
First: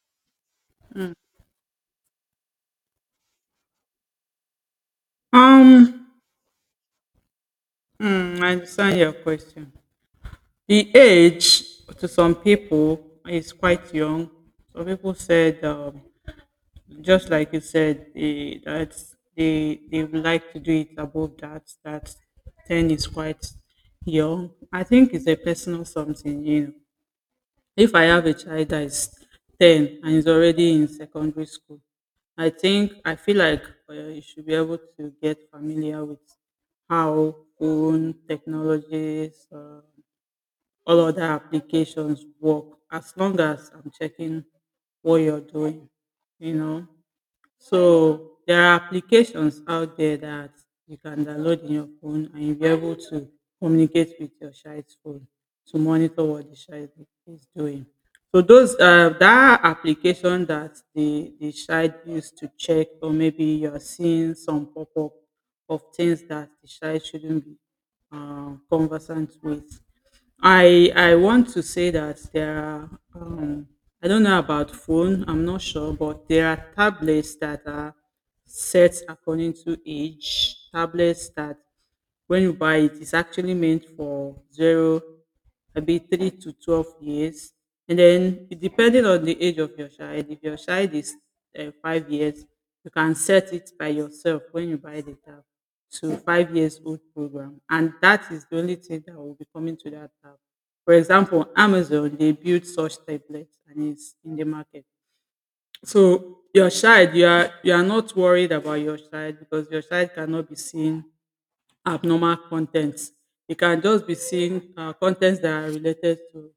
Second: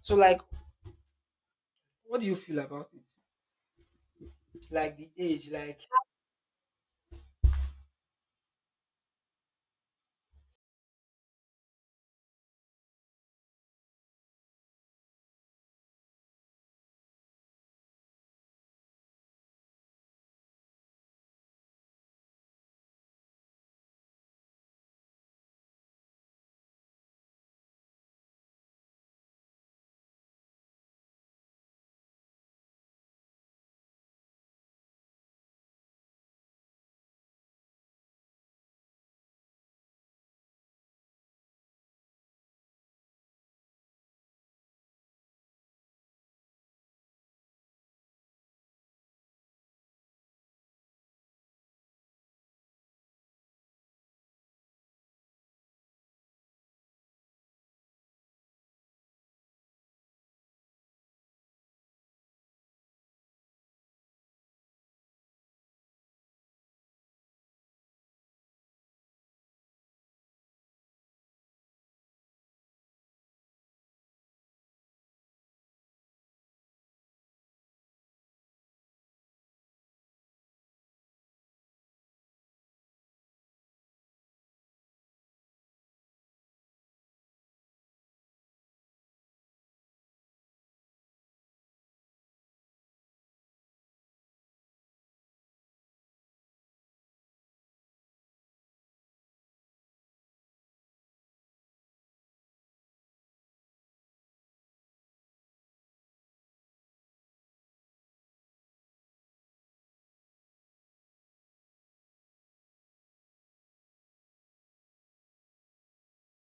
B: So like what do you feel about it? Like the age, like
A: Um. hmm, I understand your question. The age to some people is quite young. Some people said um, just like you said, they, that they they would like to do it above that. That ten is quite young. I think it's a personal something. You know, if I have a child that is ten and is already in secondary school, I think I feel like uh, you should be able to get familiar with how phone technologies, uh, all other applications work. As long as I'm checking what you're doing, you know. So there are applications out there that you can download in your phone, and you'll be able to communicate with your child's phone to monitor what the child is doing. So those uh, that application that the, the child used to check, or maybe you're seeing some pop-up of things that the child shouldn't be uh, conversant with. I I want to say that there are um, I don't know about phone, I'm not sure, but there are tablets that are set according to age. Tablets that when you buy it, it's actually meant for zero, maybe three to twelve years, and then depending on the age of your child, if your child is uh, five years, you can set it by yourself when you buy the tab to five years old program, and that is the only thing that will be coming to that tab. For example, Amazon, they build such tablets, and it's in the market. So your child, you are you are not worried about your child because your child cannot be seen abnormal contents. It can just be seeing uh, contents that are related to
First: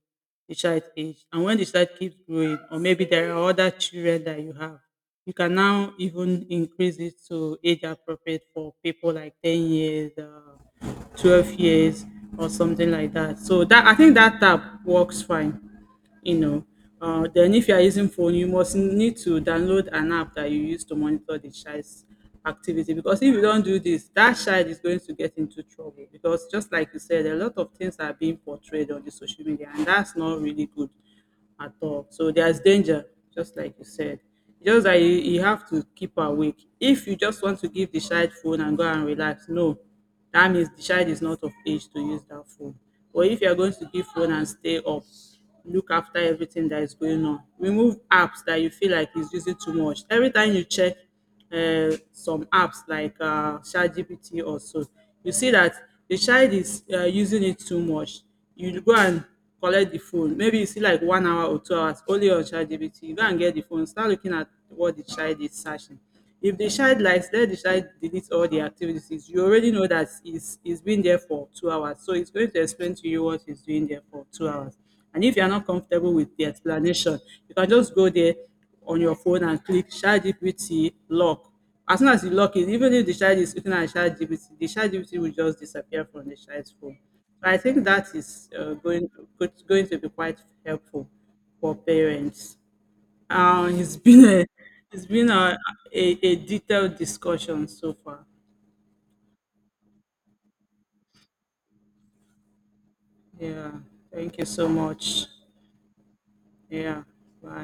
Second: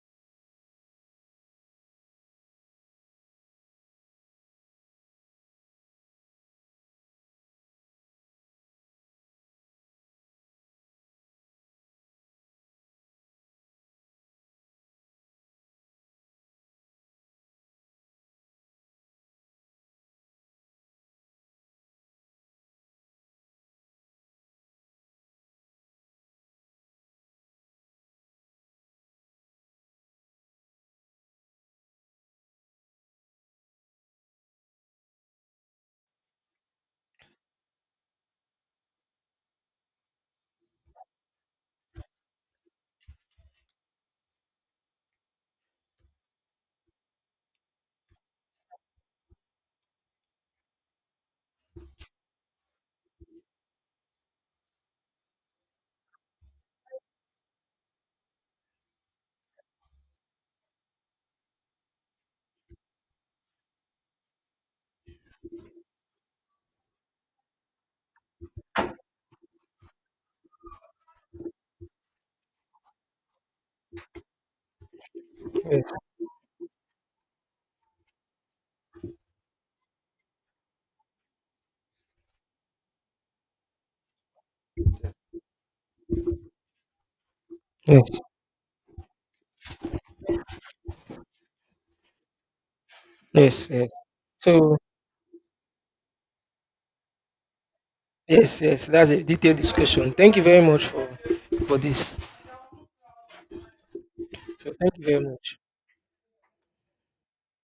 A: the child age. And when the child keeps growing, or maybe there are other children that you have, you can now even increase it to age appropriate for people like ten years, uh, twelve years, or something like that. So that, I think that tab works fine, you know. Uh, then if you are using phone, you must need to download an app that you use to monitor the child's activity, because if you don't do this, that child is going to get into trouble because just like you said, a lot of things are being portrayed on the social media, and that's not really good at all. So there's danger, just like you said. Just that you, you have to keep awake. If you just want to give the child phone and go and relax, no, that means the child is not of age to use that phone. But if you are going to give phone and stay up, look after everything that is going on. Remove apps that you feel like is using too much. Every time you check uh, some apps like uh, ChatGPT or so, you see that the child is uh, using it too much. You go and collect the phone. Maybe you see like one hour or two hours only on ChatGPT. You go and get the phone. Start looking at what the child is searching. If the child likes, let the child delete all the activities. You already know that he's, he's been there for two hours. So it's going to explain to you what he's doing there for two hours. And if you're not
B: yes,
A: comfortable with the explanation, you can just go there on your phone and click ChatGPT lock. As soon as you lock it, even if the child is looking at ChatGPT, the ChatGPT will just disappear from the child's phone. So I think that
B: yes,
A: is uh, going go- going to be quite helpful for parents.
B: yes,
A: Um,
B: yes.
A: it's been a
B: So
A: it's been a, a, a detailed discussion so far.
B: yes, yes, that's a detailed discussion. Thank you very much for for this.
A: Yeah, thank you so
B: So thank you very
A: much.
B: much.
A: Yeah, bye.